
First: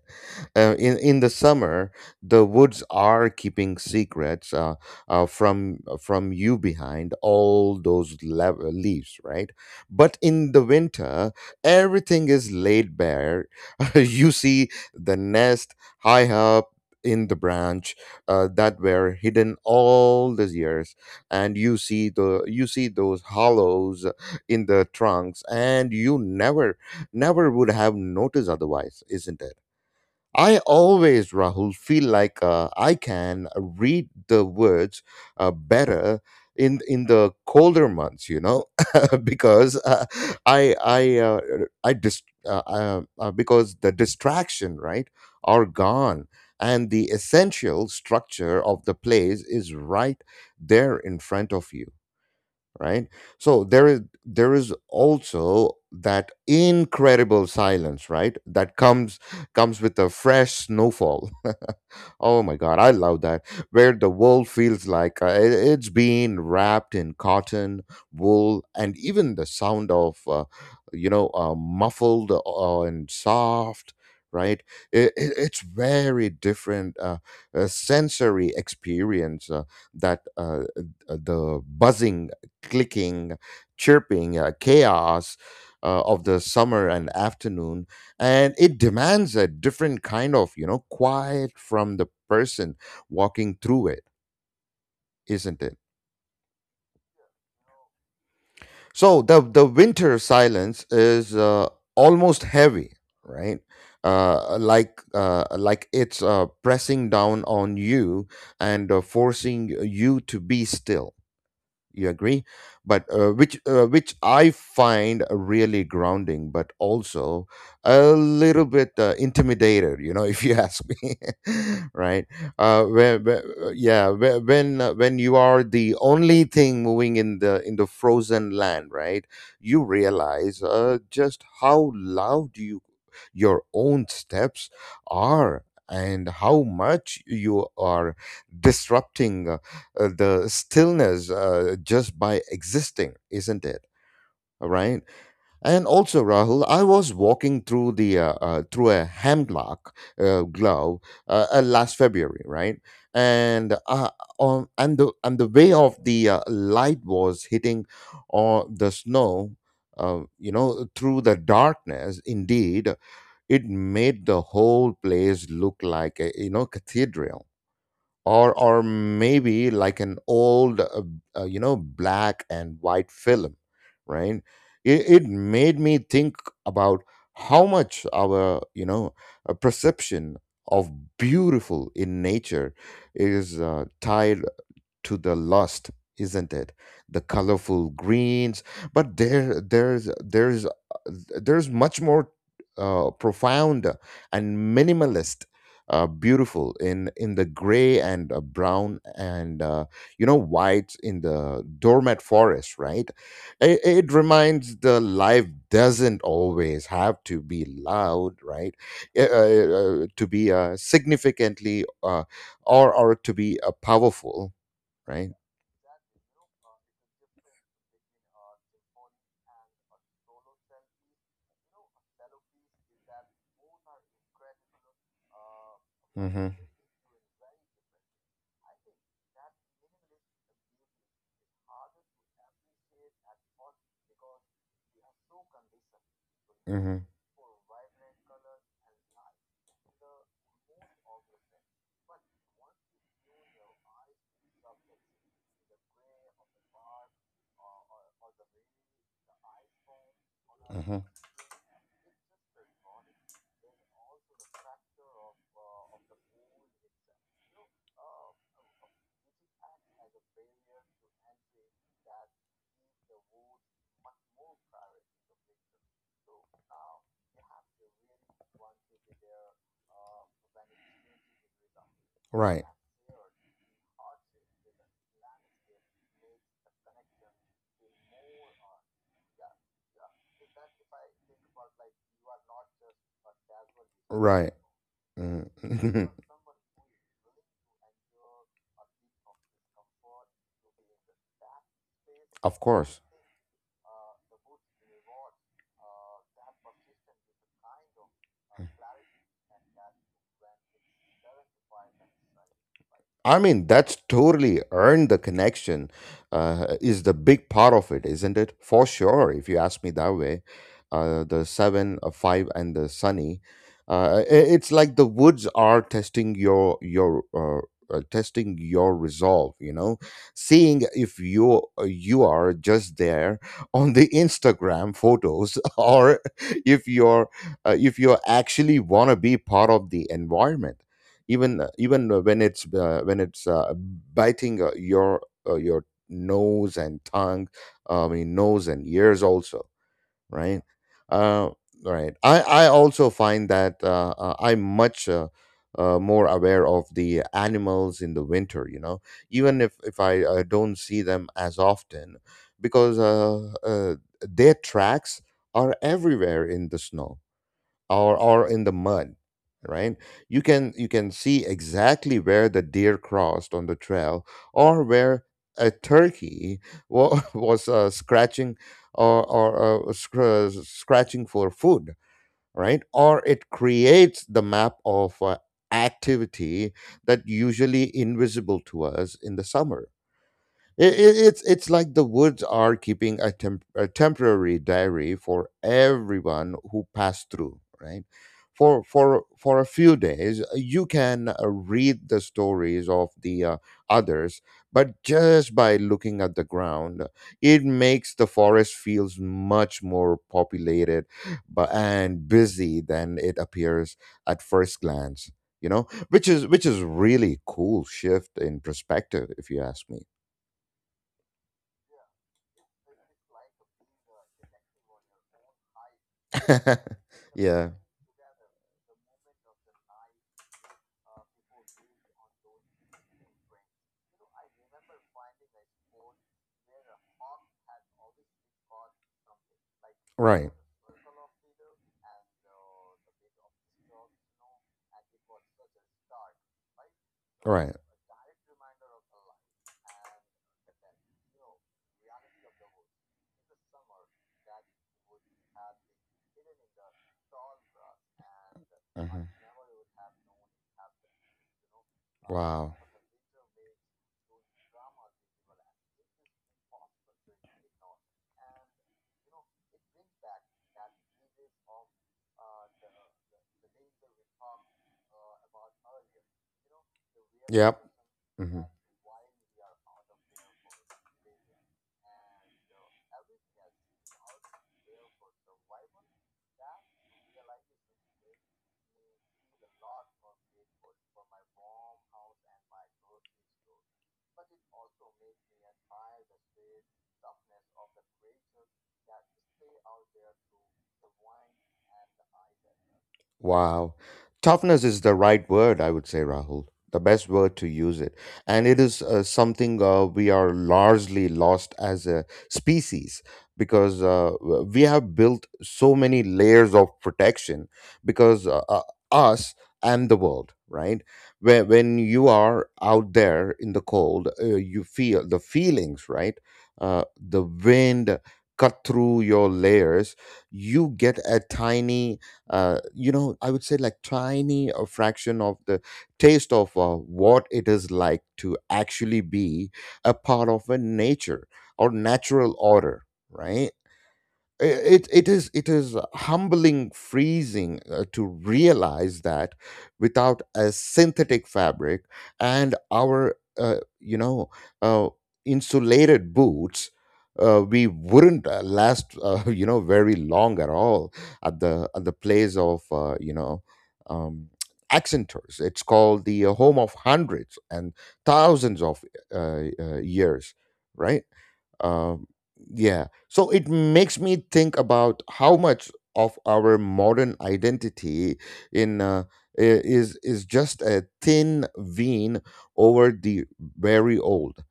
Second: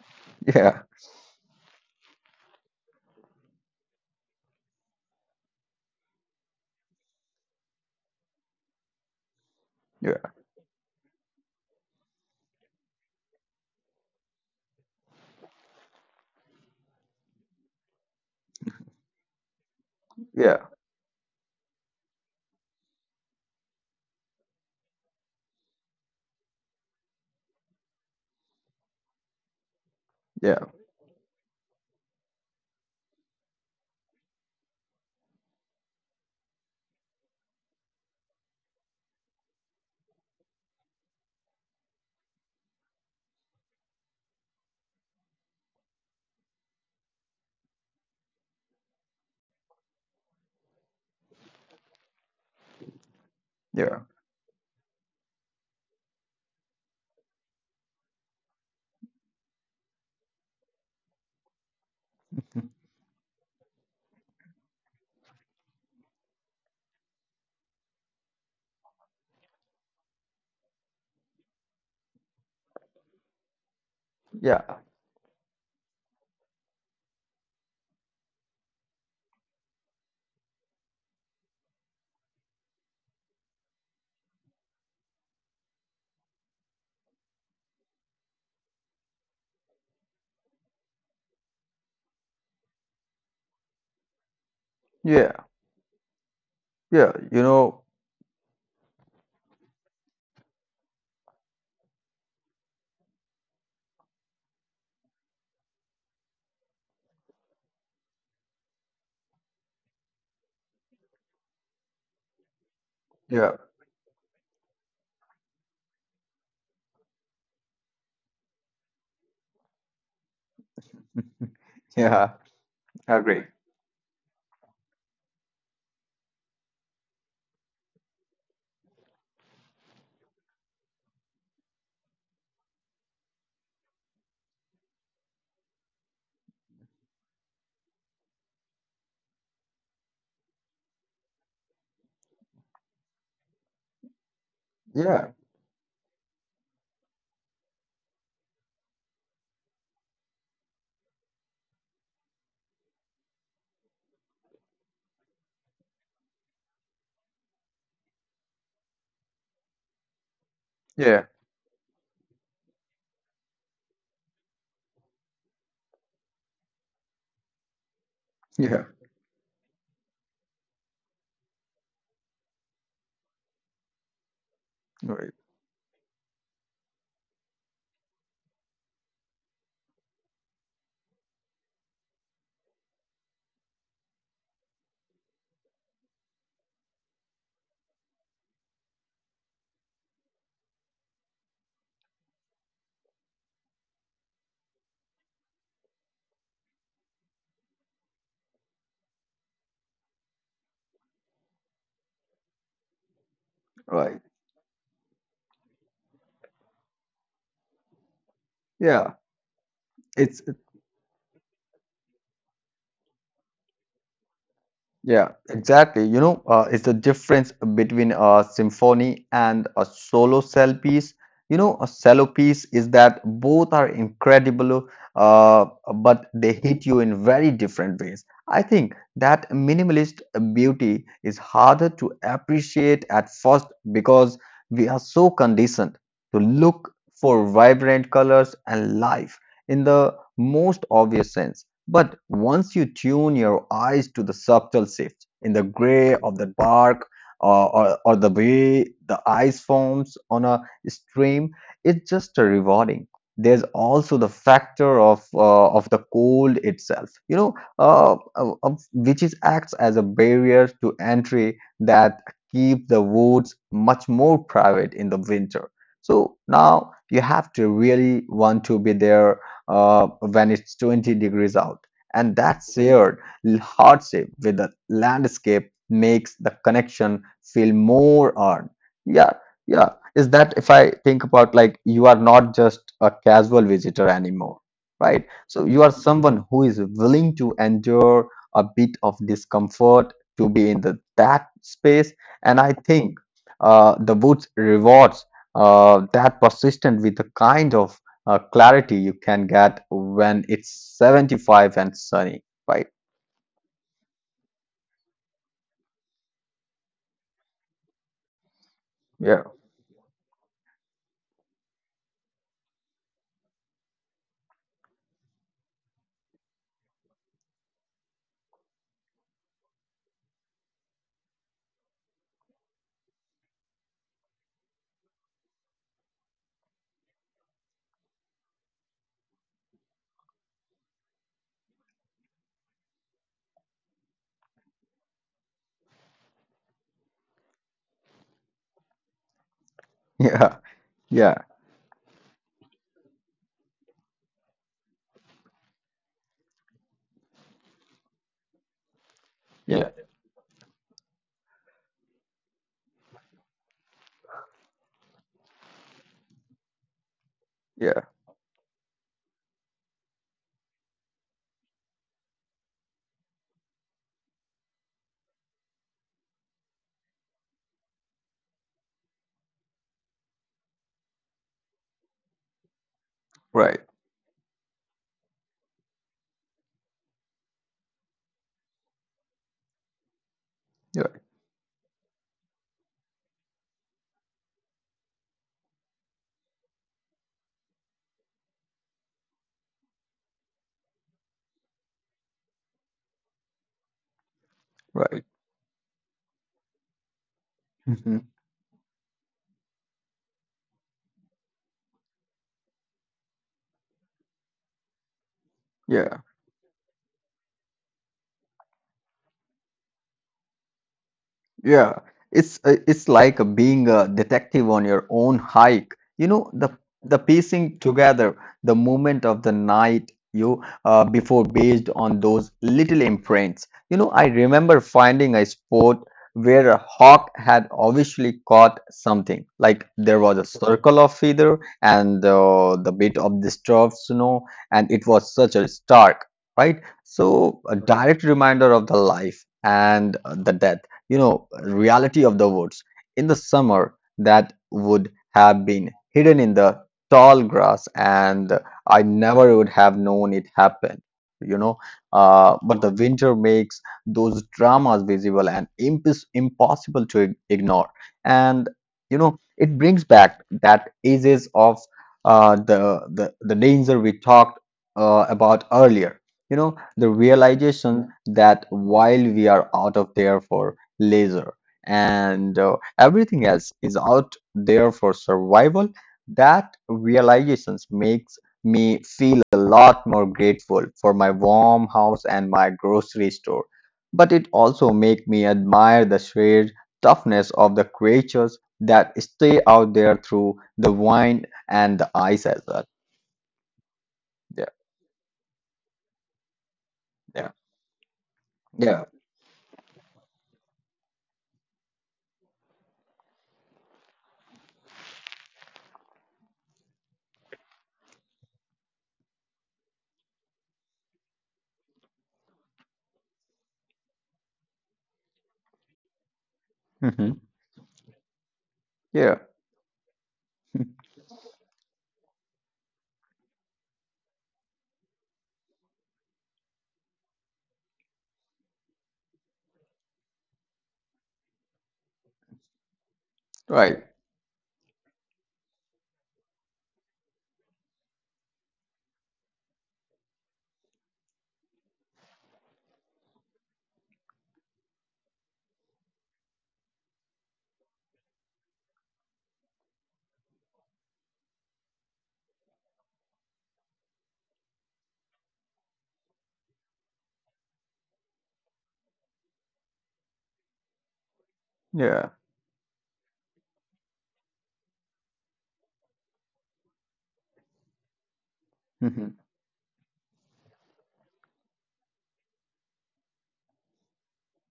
[SPEAKER 1] Uh,
[SPEAKER 2] yeah,
[SPEAKER 1] in in the summer, the woods are keeping secrets uh, uh, from from you behind all those le- leaves, right? But
[SPEAKER 2] yeah,
[SPEAKER 1] in the winter, everything is laid bare. You see the nest high up in the branch uh, that were hidden all these
[SPEAKER 2] yeah,
[SPEAKER 1] years, and you see the, you see those hollows in the trunks, and you never, never would have noticed otherwise, isn't it?
[SPEAKER 2] yeah,
[SPEAKER 1] I always, Rahul, feel like uh, I can read the words uh, better in in the colder months, you know, because uh, I I uh, I dis- uh, uh, uh, because the distraction, right, are gone, and the essential structure of the plays is right there in front of you, right? So there is
[SPEAKER 2] yeah,
[SPEAKER 1] there is also that incredible silence, right, that comes, comes with a fresh snowfall. Oh my god, I love that, where the world feels like uh, it- it's being wrapped in cotton wool, and even the sound of uh, you know uh, muffled uh, and soft, right?
[SPEAKER 2] yeah,
[SPEAKER 1] it, it, it's very different uh, uh, sensory experience uh, that uh, uh, the buzzing, clicking, chirping, uh, chaos uh, of the summer and afternoon, and it demands a different kind of, you know, quiet from the person walking through it,
[SPEAKER 2] yeah,
[SPEAKER 1] isn't it?
[SPEAKER 2] yeah, you know,
[SPEAKER 1] So the the winter silence is uh, almost heavy, right? Uh, like uh, like it's uh, pressing down on you and uh, forcing you to be still. You agree? But uh,
[SPEAKER 2] yeah,
[SPEAKER 1] which uh, which i find really grounding, but also a little bit uh, intimidated, you know, if you ask me. Right.
[SPEAKER 2] yeah,
[SPEAKER 1] uh when
[SPEAKER 2] agree.
[SPEAKER 1] where, yeah, where, when uh, when you are the only thing moving in the in the frozen land, right? You realize uh, just how loud you, your own steps are, and how much you are disrupting uh, uh, the stillness, uh, just by existing, isn't it? All right.
[SPEAKER 2] Yeah,
[SPEAKER 1] And also, Rahul, I was walking through the uh, uh, through a hemlock uh, glove uh, uh, last February, right? And uh, on and the and the way of the uh, light was hitting on the snow. Uh, you know,
[SPEAKER 2] yeah,
[SPEAKER 1] through the darkness, indeed, it made the whole place look like a, you know, cathedral, or
[SPEAKER 2] yeah,
[SPEAKER 1] or maybe like an old uh, uh, you know, black and white film, right? it, it
[SPEAKER 2] right,
[SPEAKER 1] made me think about how much our, you know, uh perception of beautiful in nature is uh, tied to the lust, isn't it? The colorful greens. But there there's there's uh, there's much more uh, profound and minimalist, uh, beautiful in in the gray and uh, brown and uh, you know, white in the doormat forest, right? it, it
[SPEAKER 2] right.
[SPEAKER 1] reminds the life doesn't always have to be loud, right?
[SPEAKER 2] Yeah,
[SPEAKER 1] Uh, uh, uh, to
[SPEAKER 2] it's
[SPEAKER 1] be uh, significantly uh, or or to be uh, powerful,
[SPEAKER 2] Yeah,
[SPEAKER 1] right?
[SPEAKER 2] exactly. You know, uh, it's the difference between a symphony and a solo cell piece. You know, a cello piece is that both are incredible, uh, but they
[SPEAKER 1] Mm-hmm.
[SPEAKER 2] hit you in very different ways. I think that minimalist beauty is harder to appreciate at first because we are so conditioned to look
[SPEAKER 1] Mm-hmm.
[SPEAKER 2] for vibrant colors and life in the most obvious sense. But once you tune your eyes to the subtle shift in the gray of the bark or, or, or the way the ice forms on a
[SPEAKER 1] Mm-hmm.
[SPEAKER 2] stream, it's just a rewarding. There's also the factor of uh, of the cold itself, you know, uh, uh, uh, which is acts as a barrier to entry that keep the woods much more private in the winter. So now you have to really want to be there uh, up when it's twenty degrees out. And that
[SPEAKER 1] Right.
[SPEAKER 2] shared hardship with the landscape makes the connection feel more earned. Yeah, yeah. Is that if I think about like you are not just a casual visitor
[SPEAKER 1] Right.
[SPEAKER 2] anymore, right? So you are
[SPEAKER 1] Mm.
[SPEAKER 2] someone who is willing to endure a bit of discomfort to be in the, that space. And
[SPEAKER 1] Of
[SPEAKER 2] I
[SPEAKER 1] course.
[SPEAKER 2] think uh, the woods rewards uh, that persistent with the kind of uh, clarity you can get when it's seventy-five and sunny, right?
[SPEAKER 1] I mean, that's totally earned the connection, uh, is the big part of it, isn't it? For sure,
[SPEAKER 2] Yeah,
[SPEAKER 1] if you ask me that way. Uh, the seven, uh, five, and the sunny. Uh, i- it's like the woods are testing your your uh, uh, testing your resolve. You know, seeing if you uh, you are just there, on the Instagram photos, or if you're uh, if you actually want to be part of the environment, even uh, even uh, when it's uh, when it's uh, biting uh, your uh, your nose and tongue. uh, i mean, nose and ears also,
[SPEAKER 2] yeah,
[SPEAKER 1] right?
[SPEAKER 2] yeah,
[SPEAKER 1] uh, right, i i also find that uh, uh, i'm much uh, uh, more aware of the animals in the winter, you know, even if
[SPEAKER 2] yeah,
[SPEAKER 1] if i uh, don't see them as often, because uh, uh, their tracks are everywhere in the snow,
[SPEAKER 2] yeah,
[SPEAKER 1] or or in the mud, right? You can you can see exactly where the deer crossed on the trail, or where a turkey wa- was uh, scratching, or or uh, scr- scratching for food, right? Or it
[SPEAKER 2] right,
[SPEAKER 1] creates the map of uh, activity that usually invisible to us in the summer. it,
[SPEAKER 2] yeah,
[SPEAKER 1] it, it's it's like the woods are keeping a, temp- a temporary diary for everyone who passed through, right? For for for a few days, you can uh, read the stories of the uh, others, but
[SPEAKER 2] right.
[SPEAKER 1] just by looking at the ground. It makes
[SPEAKER 2] Hmm.
[SPEAKER 1] the forest feels much more populated, but and busy than it appears at first glance. You know,
[SPEAKER 2] Yeah.
[SPEAKER 1] which is, which is really cool shift in perspective, if you ask me.
[SPEAKER 2] Yeah, it's uh, it's like being a detective on your own hike. You know, the the
[SPEAKER 1] Yeah.
[SPEAKER 2] piecing together, the movement of the night you uh, before based on those little imprints. You know, I remember finding a spot where a hawk had obviously caught something. Like there was a
[SPEAKER 1] Right.
[SPEAKER 2] circle of feather and uh, the bit of disturbed snow, and it was such a stark, right? So
[SPEAKER 1] Right.
[SPEAKER 2] a direct reminder of the life and uh, the death, you know, reality of the woods in the summer that would have been hidden in the tall grass and
[SPEAKER 1] uh
[SPEAKER 2] I never would have known it happened, you know. Uh, but
[SPEAKER 1] Wow.
[SPEAKER 2] the winter makes those dramas visible and impos- impossible to ig- ignore. And you know it brings back that ages of uh, the, the the danger we talked uh, about earlier, you know, the
[SPEAKER 1] Yep.
[SPEAKER 2] realization that
[SPEAKER 1] Hmm.
[SPEAKER 2] while we are out of there for leisure, and uh, everything else is out there for survival. That realizations makes me feel a lot more grateful for my warm house and my grocery store. But it also make me admire the sheer toughness of the creatures that stay out there through the wind and the ice as well.
[SPEAKER 1] Wow.
[SPEAKER 2] Yeah,
[SPEAKER 1] Toughness is the right word, I would say, Rahul. The best
[SPEAKER 2] yeah,
[SPEAKER 1] word to use it. And it
[SPEAKER 2] yeah,
[SPEAKER 1] is uh, something uh, we are largely lost as a species, because uh, w- we have built so many layers of protection, because uh, uh, us and the world, right? When, when you are out there in the cold, uh, you feel the feelings, right? Uh,
[SPEAKER 2] hmm,
[SPEAKER 1] the wind cut through
[SPEAKER 2] yeah,
[SPEAKER 1] your layers. You get a tiny uh, you know, I would say, like tiny a fraction of the taste of uh, what it is like to actually be a part of a nature, or natural order, right?
[SPEAKER 2] right,
[SPEAKER 1] It it is it is humbling freezing uh, to realize that without a synthetic fabric and our uh, you know uh, insulated boots, uh, we wouldn't uh, last, uh, you know, very long at all at the at the place of, uh, you know, um, accentors, it's called the home of hundreds and thousands of uh, uh, years, right? um,
[SPEAKER 2] yeah,
[SPEAKER 1] yeah. So it makes me think about how much of our modern identity in uh,
[SPEAKER 2] hmm,
[SPEAKER 1] i- is is just a thin vein over the very old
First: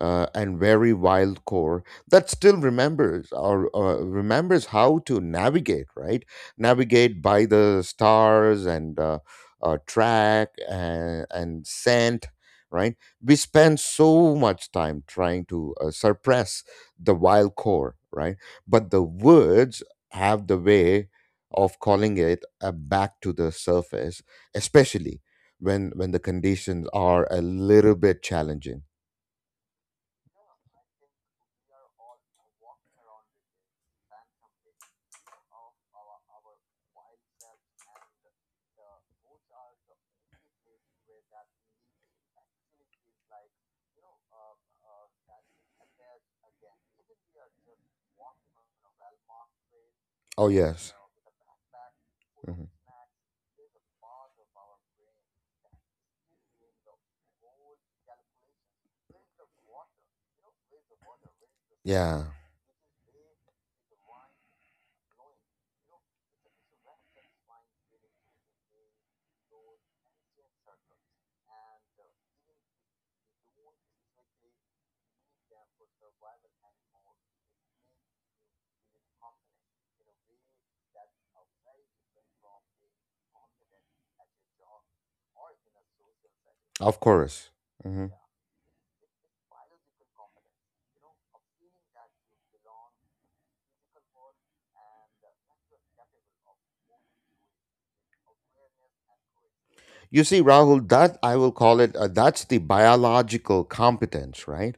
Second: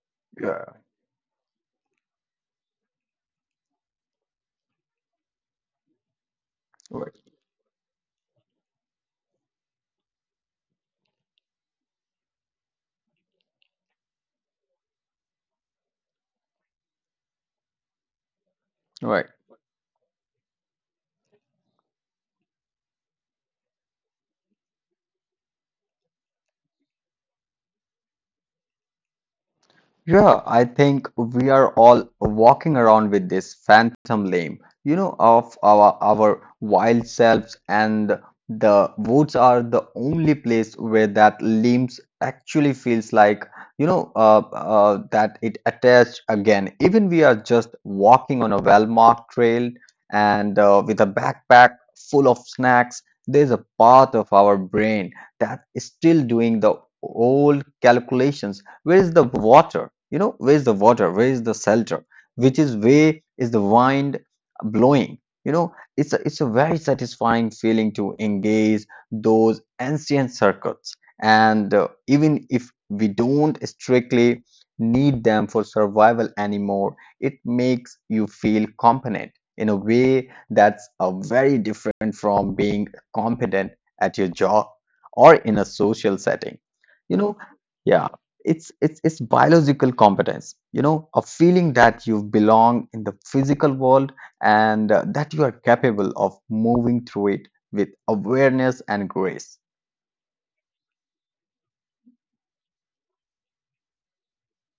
[SPEAKER 1] uh, and
[SPEAKER 2] yeah,
[SPEAKER 1] very wild core that still remembers, or uh, remembers how to navigate, right?
[SPEAKER 2] right,
[SPEAKER 1] Navigate by the stars and uh, uh, track, and, and scent, right? We spend so much time trying to uh, suppress the wild core, right? But the
[SPEAKER 2] right.
[SPEAKER 1] words have the way of calling it uh, back to the surface, especially when when the conditions are a little bit challenging.
[SPEAKER 2] Yeah, I think we are all walking around with this phantom lame, you know, of our our wild selves, and the woods are the only place where that limbs actually feels like, you know, uh, uh, that it attached again. Even we are just walking on a well-marked trail
[SPEAKER 1] Oh
[SPEAKER 2] and uh,
[SPEAKER 1] yes.
[SPEAKER 2] with a backpack full of
[SPEAKER 1] Hmm.
[SPEAKER 2] snacks, there's a part of our brain that is still doing the old calculations. Where is the water, you know, where is the water, where is the shelter,
[SPEAKER 1] Yeah,
[SPEAKER 2] which is where is the wind blowing? You know, it's a, it's a very satisfying feeling to engage those ancient circuits, and uh, even if we don't strictly need them for survival anymore, it makes you feel competent in a way that's a very different from being competent at your job or in a social setting,
[SPEAKER 1] of
[SPEAKER 2] you know.
[SPEAKER 1] course. Hmm.
[SPEAKER 2] Yeah. It's it's it's biological competence, you know, a feeling that you belong in the physical world and uh, that you are capable of moving through it with awareness and grace.
[SPEAKER 1] You see, Rahul, that I will call it uh, that's the biological competence, right?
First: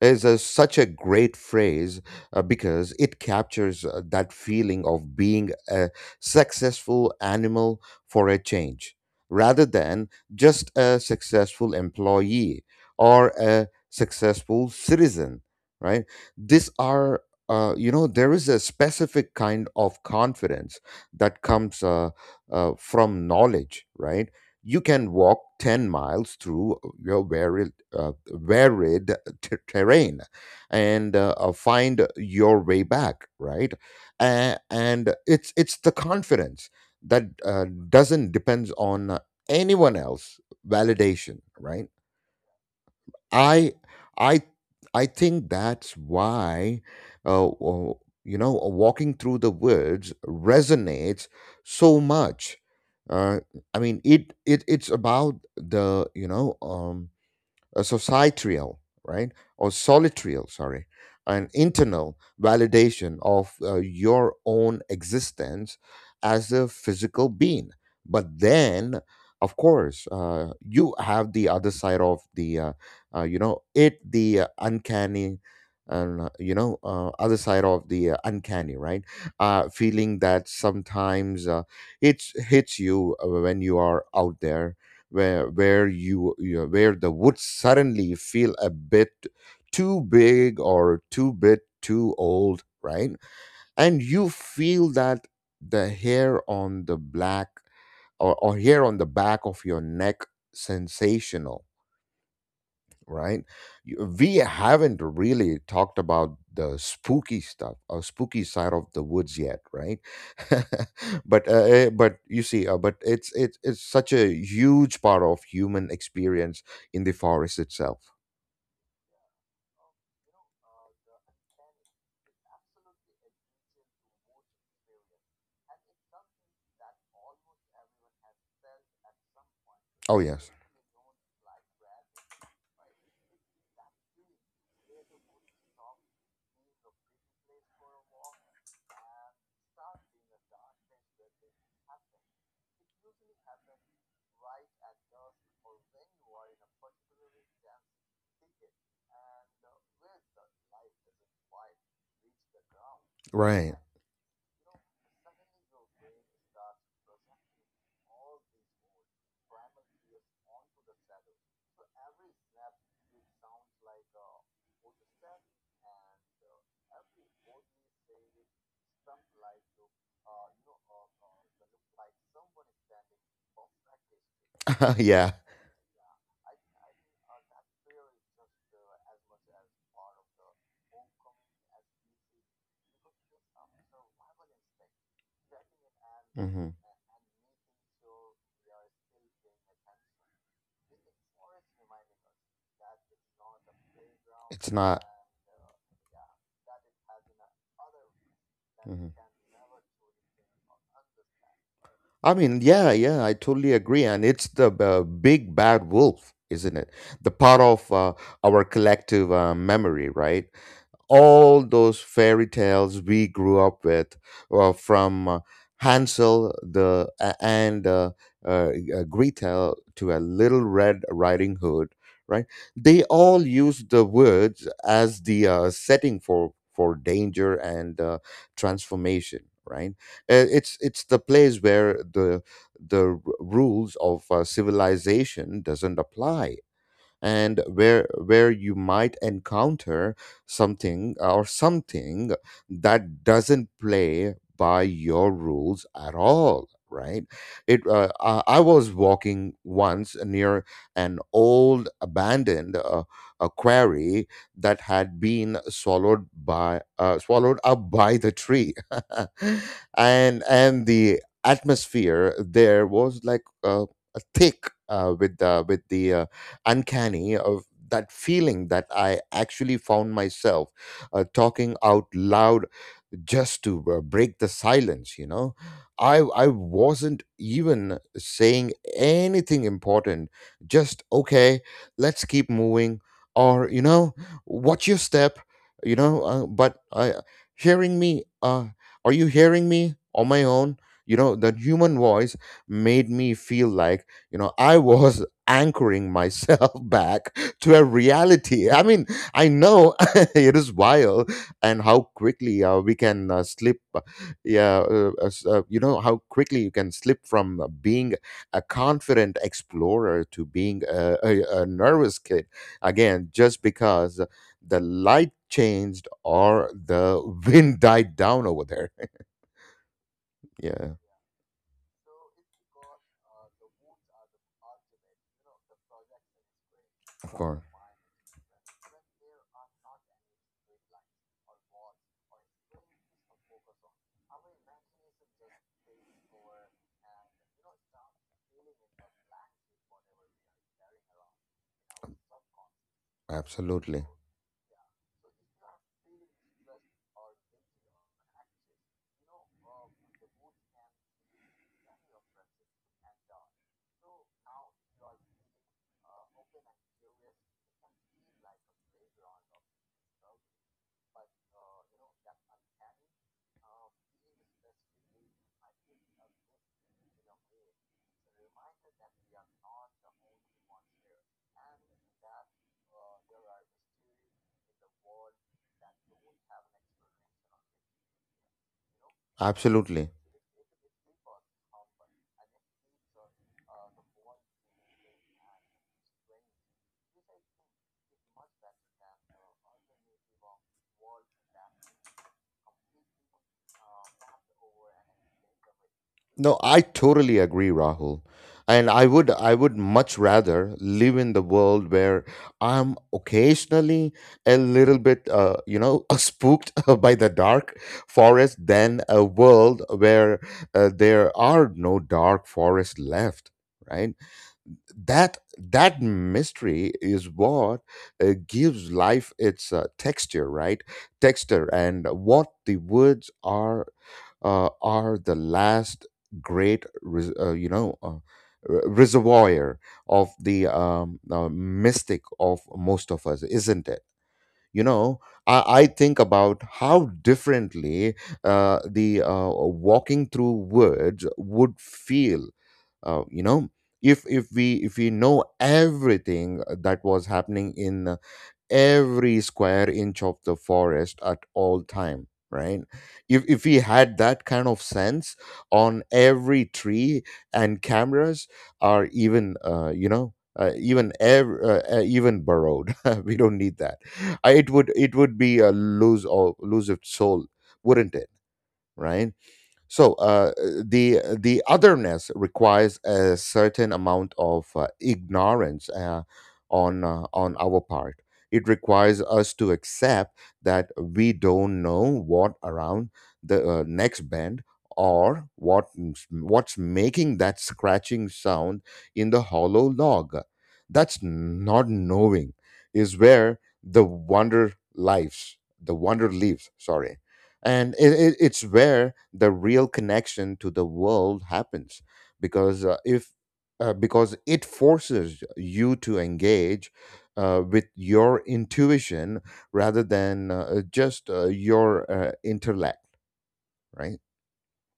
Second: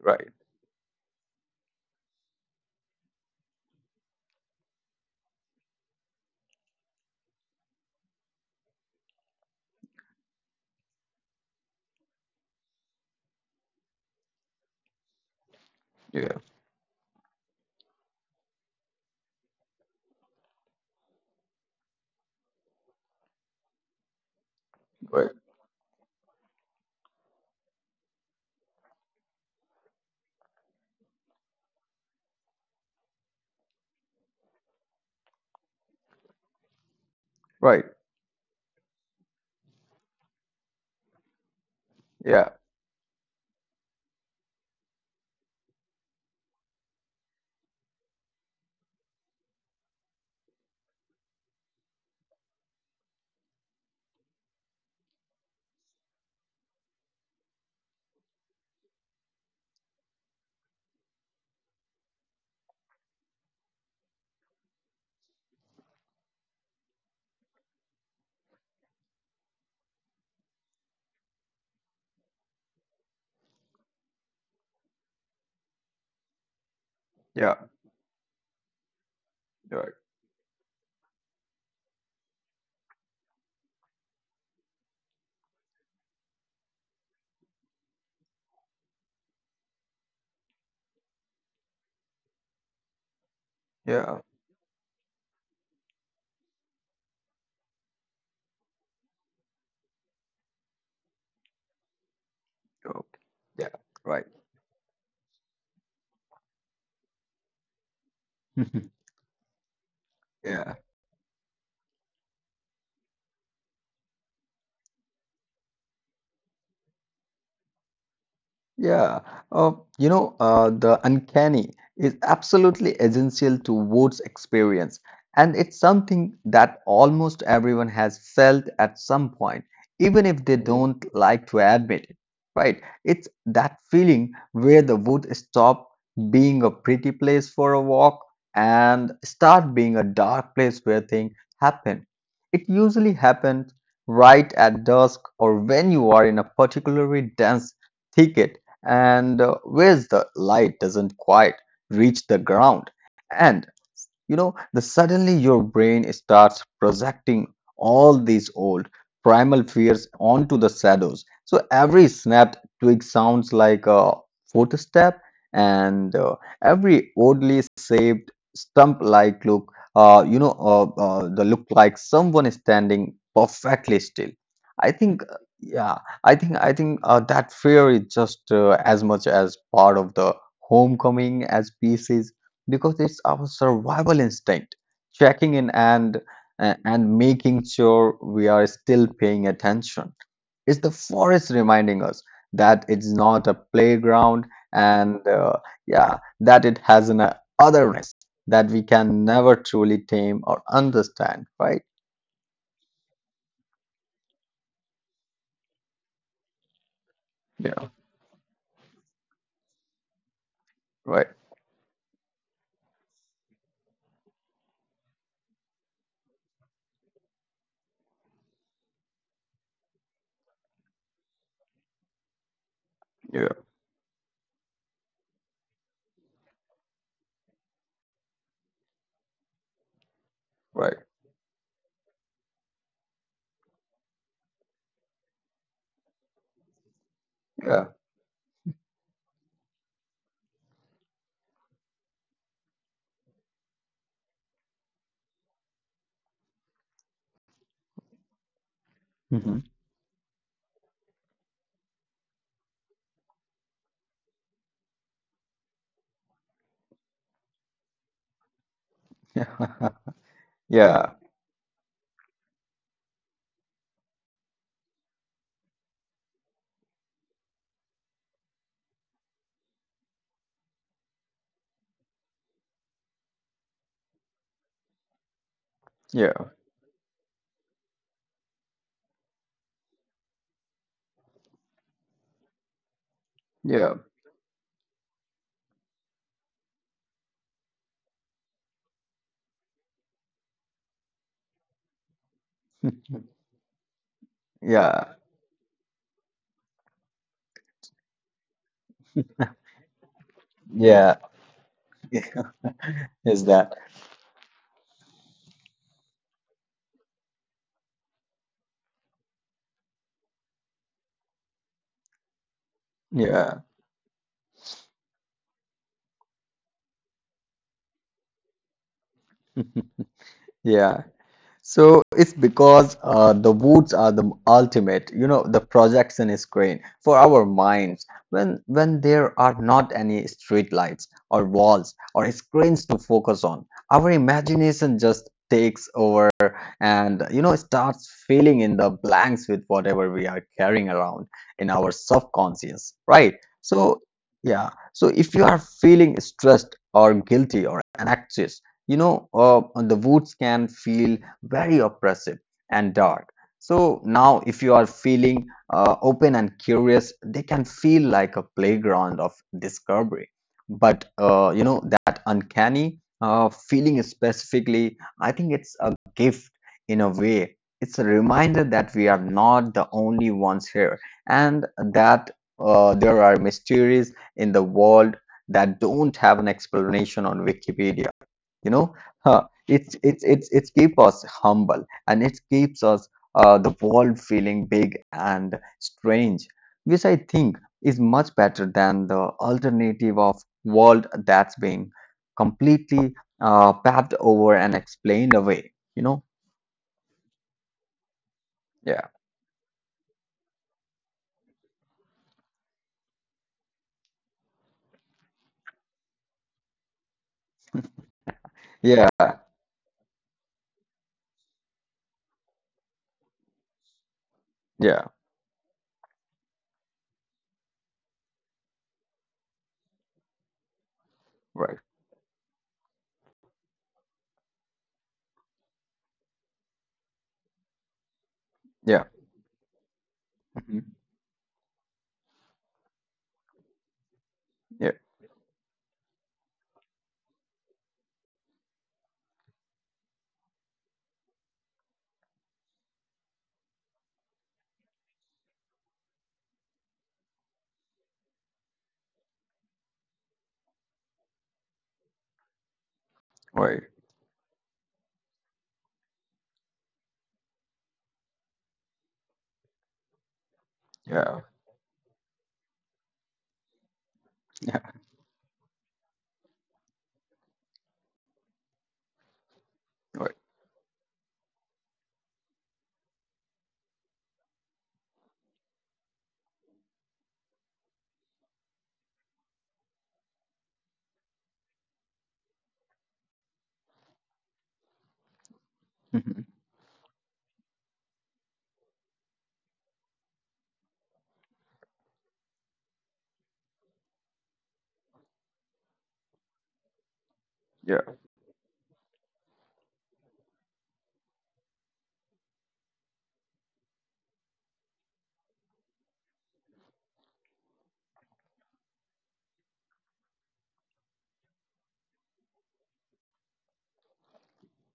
[SPEAKER 1] Is
[SPEAKER 2] Right,
[SPEAKER 1] a, such a great phrase, uh, because it captures uh, that feeling of being a successful animal for a change rather than just a successful employee or a successful citizen, right?
[SPEAKER 2] yeah,
[SPEAKER 1] These are. Uh, you know there is a specific kind of confidence that comes, uh, uh, from knowledge, right? You can
[SPEAKER 2] right,
[SPEAKER 1] walk 10 miles through uh, your varied, uh, varied ter- terrain, and uh, uh, find your way back, right. Uh, and it's it's the confidence that uh,
[SPEAKER 2] right,
[SPEAKER 1] doesn't depends on anyone else validation, right.
[SPEAKER 2] yeah,
[SPEAKER 1] I i i think that's why uh, w- you know walking through the woods resonates so much. uh, I mean, it, it it's about the, you know um a societal, right, or solitarial, sorry, an internal validation of uh, your own existence as a physical being. But then, of course, uh, you have the other side of the, uh, uh, you know, it the uh, uncanny. And uh, you know, uh, other
[SPEAKER 2] yeah,
[SPEAKER 1] side of the uh, uncanny, right? Uh,
[SPEAKER 2] right,
[SPEAKER 1] feeling that sometimes uh, it hits you uh, when you are out there, where where you, you know, where the woods suddenly feel a bit too big or too bit too old, right. And
[SPEAKER 2] yeah,
[SPEAKER 1] you feel that the hair on the black, or, or hair on the back of your neck sensational,
[SPEAKER 2] okay.
[SPEAKER 1] right?
[SPEAKER 2] Yeah,
[SPEAKER 1] You-
[SPEAKER 2] right,
[SPEAKER 1] We haven't really talked about the spooky stuff or spooky side of the woods yet, right?
[SPEAKER 2] yeah.
[SPEAKER 1] but uh, eh, but you see, uh, but it's it's it's such a huge part of human experience in the forest itself.
[SPEAKER 2] Yeah, uh, you know, uh, the uncanny is absolutely essential to Wood's experience, and it's something that almost everyone has felt at some point,
[SPEAKER 1] Oh
[SPEAKER 2] even
[SPEAKER 1] yes.
[SPEAKER 2] if they do don't like to admit it, right? It's that feeling where the wood stop being a pretty place for a walk and start being a dark place where things happen. It usually happens right at dusk or when you are in a particularly dense thicket and uh, where the light doesn't quite reach the ground. And
[SPEAKER 1] Right.
[SPEAKER 2] you know the suddenly your brain starts projecting all these old primal fears onto the shadows, so every snapped twig sounds like a footstep, and uh, every oddly shaped stump like look uh, you know uh, uh, the look like someone is standing perfectly still. I think
[SPEAKER 1] Yeah.
[SPEAKER 2] uh, yeah I think I think uh, that fear is just uh, as much as part of the homecoming as peace is, because it's our survival instinct checking in and
[SPEAKER 1] Hmm.
[SPEAKER 2] uh, and making sure we are still paying attention. It's the forest reminding us that it's not a playground
[SPEAKER 1] It's not.
[SPEAKER 2] and uh, yeah, that it has an uh, otherness that we
[SPEAKER 1] Mhm.
[SPEAKER 2] can never truly tame or understand, right?
[SPEAKER 1] I mean, yeah, yeah, I totally agree. And it's the uh, big bad wolf, isn't it? The part
[SPEAKER 2] Yeah,
[SPEAKER 1] of uh, our collective uh, memory, right?
[SPEAKER 2] right,
[SPEAKER 1] All those fairy tales we grew up with, uh, from uh, Hansel the a- and uh, uh, uh, Gretel to a Little Red Riding Hood, right? They all
[SPEAKER 2] yeah,
[SPEAKER 1] use the woods as the uh, setting for for danger and uh, transformation, right? Uh, It's
[SPEAKER 2] right,
[SPEAKER 1] it's the place where the the r- rules of uh, civilization doesn't apply, and
[SPEAKER 2] yeah,
[SPEAKER 1] where where you might encounter something or something that doesn't play by your rules at all, right. it uh, I I was walking
[SPEAKER 2] mhm,
[SPEAKER 1] once near an old abandoned uh, a quarry that had been swallowed by uh, swallowed up by the tree,
[SPEAKER 2] yeah,
[SPEAKER 1] and and the atmosphere there was like, uh, thick, uh, with the with the uh, uncanny of that feeling that I actually found myself uh, talking out loud just to uh, break the silence you know i
[SPEAKER 2] yeah,
[SPEAKER 1] i wasn't even saying anything important, just, okay, let's keep moving, or, you
[SPEAKER 2] yeah,
[SPEAKER 1] know, watch your step. You know uh, but I, hearing me uh, are you hearing me on my own, you know, the human voice made me feel like, you know, I
[SPEAKER 2] yeah,
[SPEAKER 1] was anchoring myself back to a reality. I mean, I know, it is
[SPEAKER 2] yeah,
[SPEAKER 1] wild. And how quickly uh, we can uh,
[SPEAKER 2] is that,
[SPEAKER 1] slip. Uh, yeah, uh, uh, s- uh, you know how quickly you can slip from uh, being a confident explorer to being a, a, a nervous kid again,
[SPEAKER 2] yeah,
[SPEAKER 1] just because the light changed or the wind died down over there. Yeah.
[SPEAKER 2] yeah. So it's because uh, the woods are the ultimate, you know, the projection screen for
[SPEAKER 1] Of
[SPEAKER 2] our
[SPEAKER 1] course.
[SPEAKER 2] minds. When when there are not any street lights or walls or screens to focus on, our imagination just takes over, and you know starts filling in the blanks with whatever we are carrying around in our subconscious, right? So
[SPEAKER 1] Absolutely.
[SPEAKER 2] yeah, so if you are feeling stressed or guilty or anxious, you know, uh, the woods can feel very oppressive and dark. So now, if you are feeling uh, open and curious, they can feel like a playground of discovery. But uh, you know that uncanny uh, feeling specifically, I think it's a gift in a way. It's a reminder that we are not the only ones here, and that uh, there are mysteries in the world that don't have an explanation on Wikipedia, you know. uh, it's
[SPEAKER 1] Absolutely.
[SPEAKER 2] it's it's it keeps us humble and it keeps us uh, the world feeling big and strange, which I think is much better than the alternative of world that's being completely uh, paved over and explained away, you know.
[SPEAKER 1] No, I totally agree, Rahul. And I
[SPEAKER 2] Yeah,
[SPEAKER 1] would I would much rather live in the world where I'm occasionally a little bit, uh, you know spooked by the dark forest than
[SPEAKER 2] yeah,
[SPEAKER 1] a world where uh, there are no dark forest left, right?
[SPEAKER 2] yeah,
[SPEAKER 1] that that mystery is what uh, gives life its uh, texture, right. Texture
[SPEAKER 2] right,
[SPEAKER 1] and what the woods are uh, are the last great res- uh, you know uh, re-
[SPEAKER 2] yeah,
[SPEAKER 1] reservoir of the
[SPEAKER 2] mhm,
[SPEAKER 1] um, uh, mystic of most of us, isn't it? you
[SPEAKER 2] yeah,
[SPEAKER 1] know i, I think about how differently uh, the uh, walking through words would feel, uh, you know if if we if we know everything that was happening in every square inch of the forest at all time, right. If if we
[SPEAKER 2] right,
[SPEAKER 1] had that kind of sense on every tree and cameras are even uh, you know uh, even
[SPEAKER 2] yeah,
[SPEAKER 1] ev- uh, uh, even burrowed. We don't need that. Uh, it
[SPEAKER 2] yeah,
[SPEAKER 1] would it would be a lose all lose its soul, wouldn't it? Right. So
[SPEAKER 2] right,
[SPEAKER 1] uh, the the otherness requires a certain amount of uh, ignorance, uh, on uh, on our part. It requires us to accept that we don't know what around the uh, next bend, or what
[SPEAKER 2] mhm,
[SPEAKER 1] what's making that scratching sound in the hollow log. That's not knowing is where the wonder lives. The wonder lives. Sorry. And
[SPEAKER 2] yeah.
[SPEAKER 1] it, it, it's where the real connection to the world happens, because uh, if uh, because it forces you to engage uh, with your intuition rather than uh, just uh, your uh, intellect, right.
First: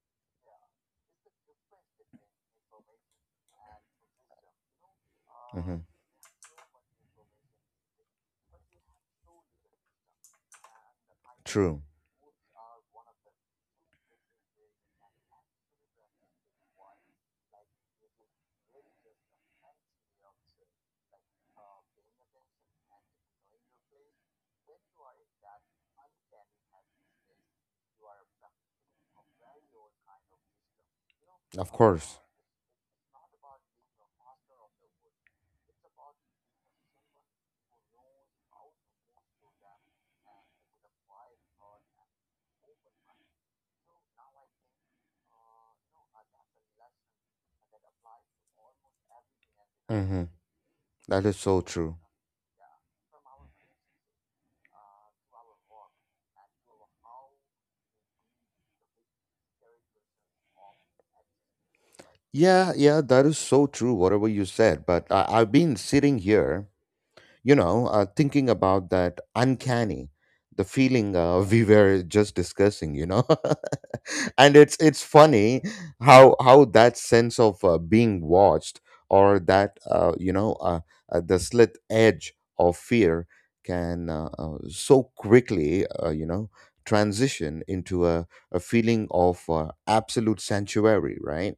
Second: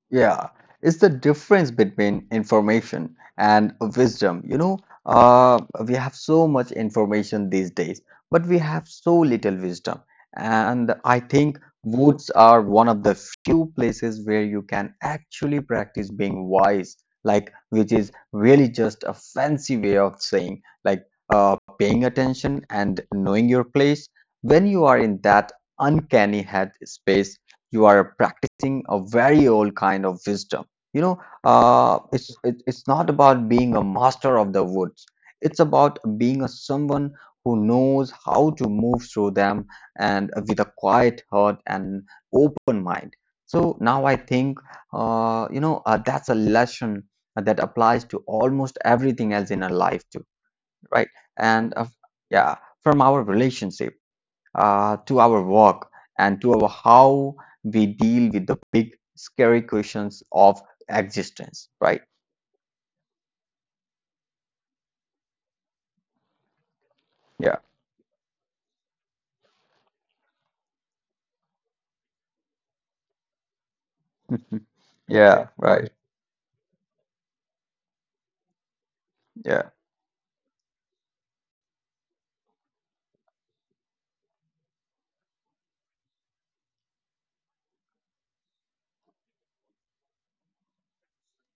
[SPEAKER 2] Yeah, it's the difference between information and wisdom. You know, uh,
[SPEAKER 1] Hmm.
[SPEAKER 2] we have so much information these days, but we have so little wisdom. And I think
[SPEAKER 1] True.
[SPEAKER 2] woods are one of the few places where you can actually practice being wise, like, which is really just a fancy way of saying, like, uh, paying attention and knowing your place. When you are in that uncanny head space, you are practicing a very old kind of wisdom. You know,
[SPEAKER 1] Of
[SPEAKER 2] uh,
[SPEAKER 1] course.
[SPEAKER 2] it's it, it's not about being a master of the woods. It's about being a someone who knows how to move through them and with a quiet heart and open mind. So now I think, uh, you know, uh, that's a lesson that applies to almost everything else in our life
[SPEAKER 1] Hmm.
[SPEAKER 2] too, right?
[SPEAKER 1] That is so
[SPEAKER 2] And uh,
[SPEAKER 1] true.
[SPEAKER 2] yeah, from our relationship uh, to our work and to our how we deal with the big scary questions of existence, right?
[SPEAKER 1] Yeah, yeah, that is so true whatever you said, but I, i've been sitting here, you
[SPEAKER 2] Yeah,
[SPEAKER 1] know, uh, thinking about that uncanny, the feeling, uh, we were just discussing, you know, and
[SPEAKER 2] mhm,
[SPEAKER 1] it's it's
[SPEAKER 2] yeah. Yeah,
[SPEAKER 1] funny
[SPEAKER 2] right,
[SPEAKER 1] how how that sense of uh, being watched or
[SPEAKER 2] yeah,
[SPEAKER 1] that, uh, you know uh, uh, the slit edge of fear can, uh, uh, so quickly, uh, you know transition into a, a feeling of uh, absolute sanctuary, right?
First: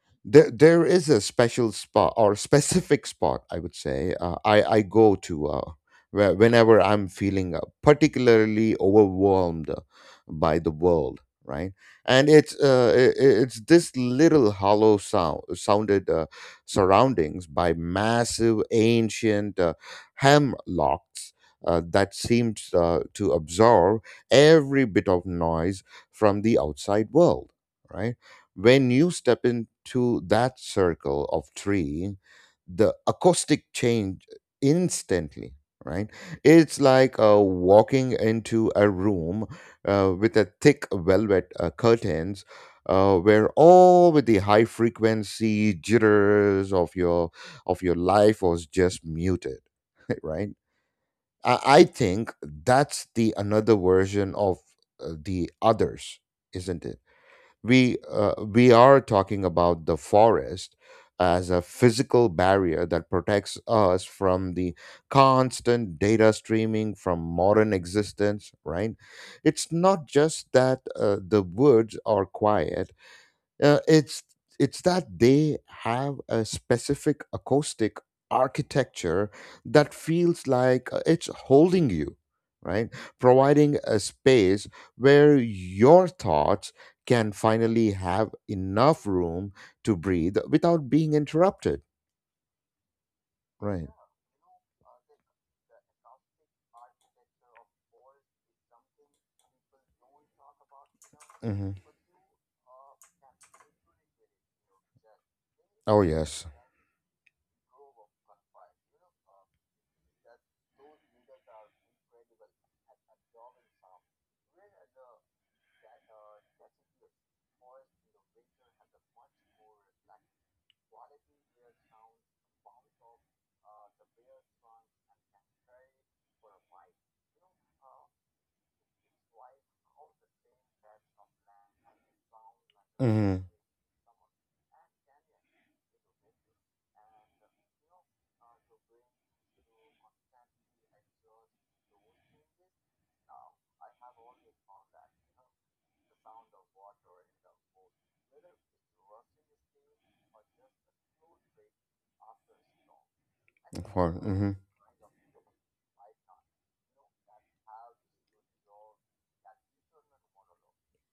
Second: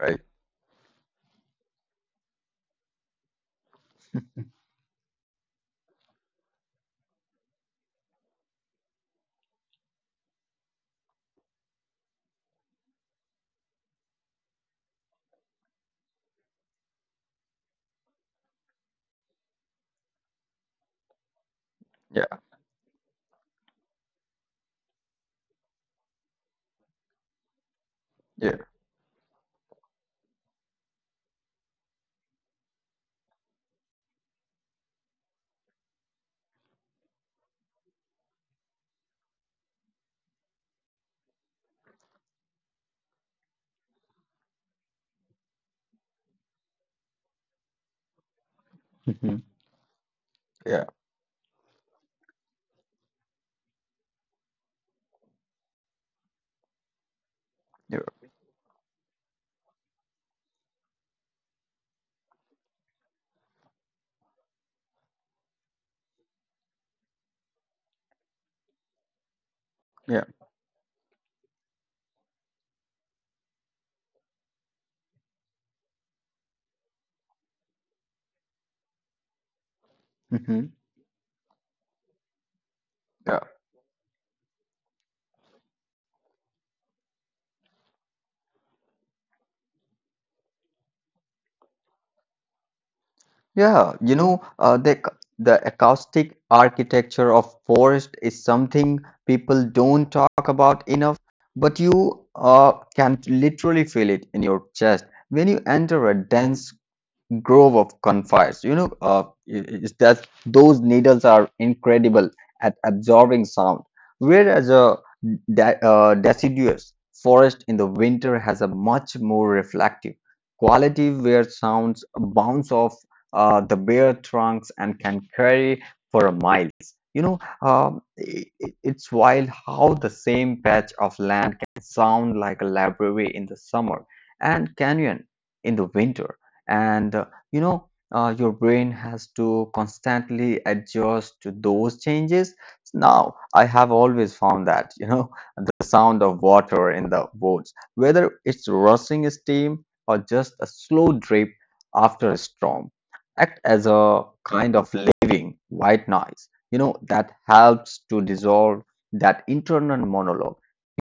[SPEAKER 2] right,
[SPEAKER 1] There, there is a special spot, or specific spot, I would say. Uh, I I go to, uh, where, whenever I'm feeling uh, particularly overwhelmed uh, by the world, right? And it's uh, i i- it's this little hollow sound sounded, uh, surroundings by massive ancient uh, hemlocks uh, that
[SPEAKER 2] yeah,
[SPEAKER 1] seems uh, to absorb every bit of noise from the outside world, right?
[SPEAKER 2] yeah,
[SPEAKER 1] When you step into that circle of three, the acoustic change instantly, right. It's like, uh, walking into a room uh, with a thick velvet uh, curtains, uh, where all with the high frequency jitters of your of your life was just
[SPEAKER 2] mhm,
[SPEAKER 1] muted. Right.
[SPEAKER 2] yeah,
[SPEAKER 1] I, I think that's the another version of uh, the others, isn't it? we
[SPEAKER 2] yeah,
[SPEAKER 1] uh, we are talking about the forest as a physical barrier that protects us from the constant data streaming from modern existence, right. It's not
[SPEAKER 2] yeah,
[SPEAKER 1] just that uh, the woods are quiet. Uh, it's it's that they have a specific acoustic architecture that feels
[SPEAKER 2] mhm,
[SPEAKER 1] like uh, it's holding you, right?
[SPEAKER 2] yeah,
[SPEAKER 1] Providing a space where your thoughts can finally have enough room to breathe without being interrupted, right?
[SPEAKER 2] yeah. You know, uh, the ac- the acoustic architecture of forest is something people don't talk about enough,
[SPEAKER 1] Hmm.
[SPEAKER 2] but you uh, can literally feel it in your chest when you
[SPEAKER 1] Oh
[SPEAKER 2] enter a
[SPEAKER 1] yes.
[SPEAKER 2] dense grove of conifers. You know, uh, i- i- is that those needles are incredible at absorbing sound, whereas a de- uh, deciduous forest in the winter has a much more reflective quality where sounds bounce off uh, the bare trunks and can carry for a miles. You know, um, i i- it's wild how the same patch of land can sound like a library
[SPEAKER 1] Hmm.
[SPEAKER 2] in the summer and canyon in the winter. And uh, you know uh, your brain has to constantly adjust to those changes. Now I have always found that, you know, the sound of water in the boats, whether it's rushing steam or just a slow drip after a storm, act as
[SPEAKER 1] For,
[SPEAKER 2] a
[SPEAKER 1] hmm.
[SPEAKER 2] kind of living white noise, you know, that helps to dissolve that internal monologue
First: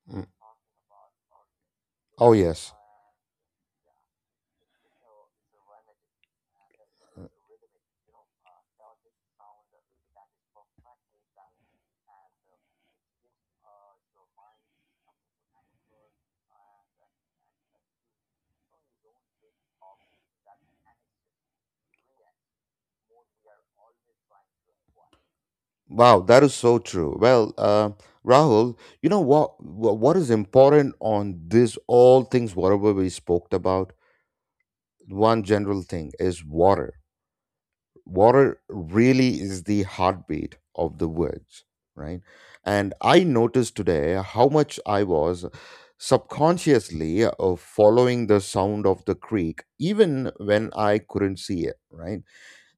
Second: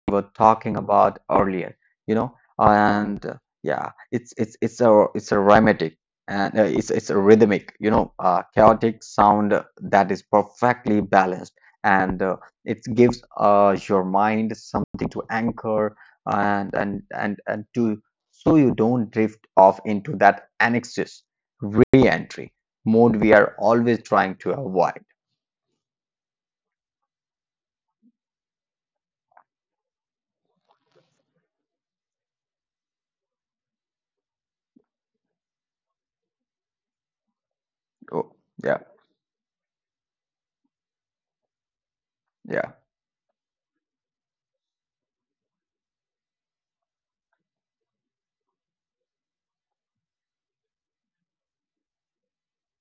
[SPEAKER 2] were talking about earlier, you
[SPEAKER 1] Oh
[SPEAKER 2] know,
[SPEAKER 1] yes.
[SPEAKER 2] and uh, yeah, it's it's it's a it's a rhythmic and uh, it's it's a rhythmic, you know, uh, chaotic sound that is perfectly balanced, and uh, it gives uh, your mind something to anchor and and and and to, so you don't drift off into that anxious re-entry mode we are always trying to avoid.
[SPEAKER 1] Wow, that is so true. Well, uh, Rahul, you know what? wha- What is important on this? All things, whatever we spoke about, one general thing is water.
[SPEAKER 2] Oh,
[SPEAKER 1] Water
[SPEAKER 2] yeah,
[SPEAKER 1] really is the heartbeat of the words, right?
[SPEAKER 2] yeah,
[SPEAKER 1] And I noticed today how much I was subconsciously uh, following the sound of the creek, even when I couldn't see it, right?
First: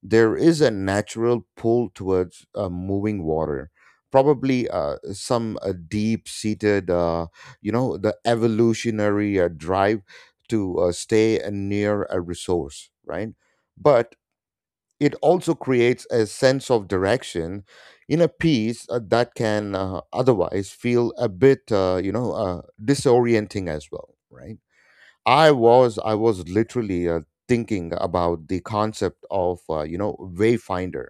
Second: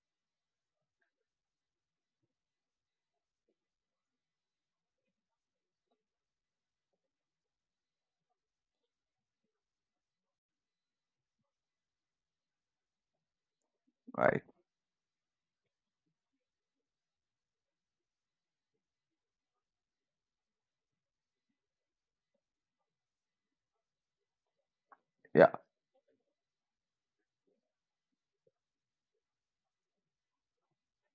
[SPEAKER 1] There is a natural pull towards uh, moving water, probably uh, some uh, deep seated, uh, you know the evolutionary uh, drive to uh, stay uh, near a resource, right, but
[SPEAKER 2] right,
[SPEAKER 1] it also creates a sense of direction in a piece uh, that can uh, otherwise feel a bit, uh, you know uh, disorienting as well, right.
[SPEAKER 2] yeah,
[SPEAKER 1] I was I was literally uh, thinking about the concept of, uh, you know Wayfinder,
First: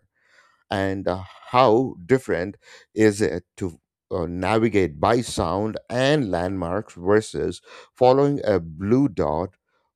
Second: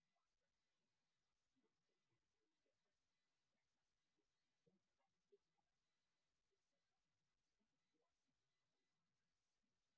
[SPEAKER 1] and uh, how different is it to uh, navigate by sound and landmarks versus following a blue dot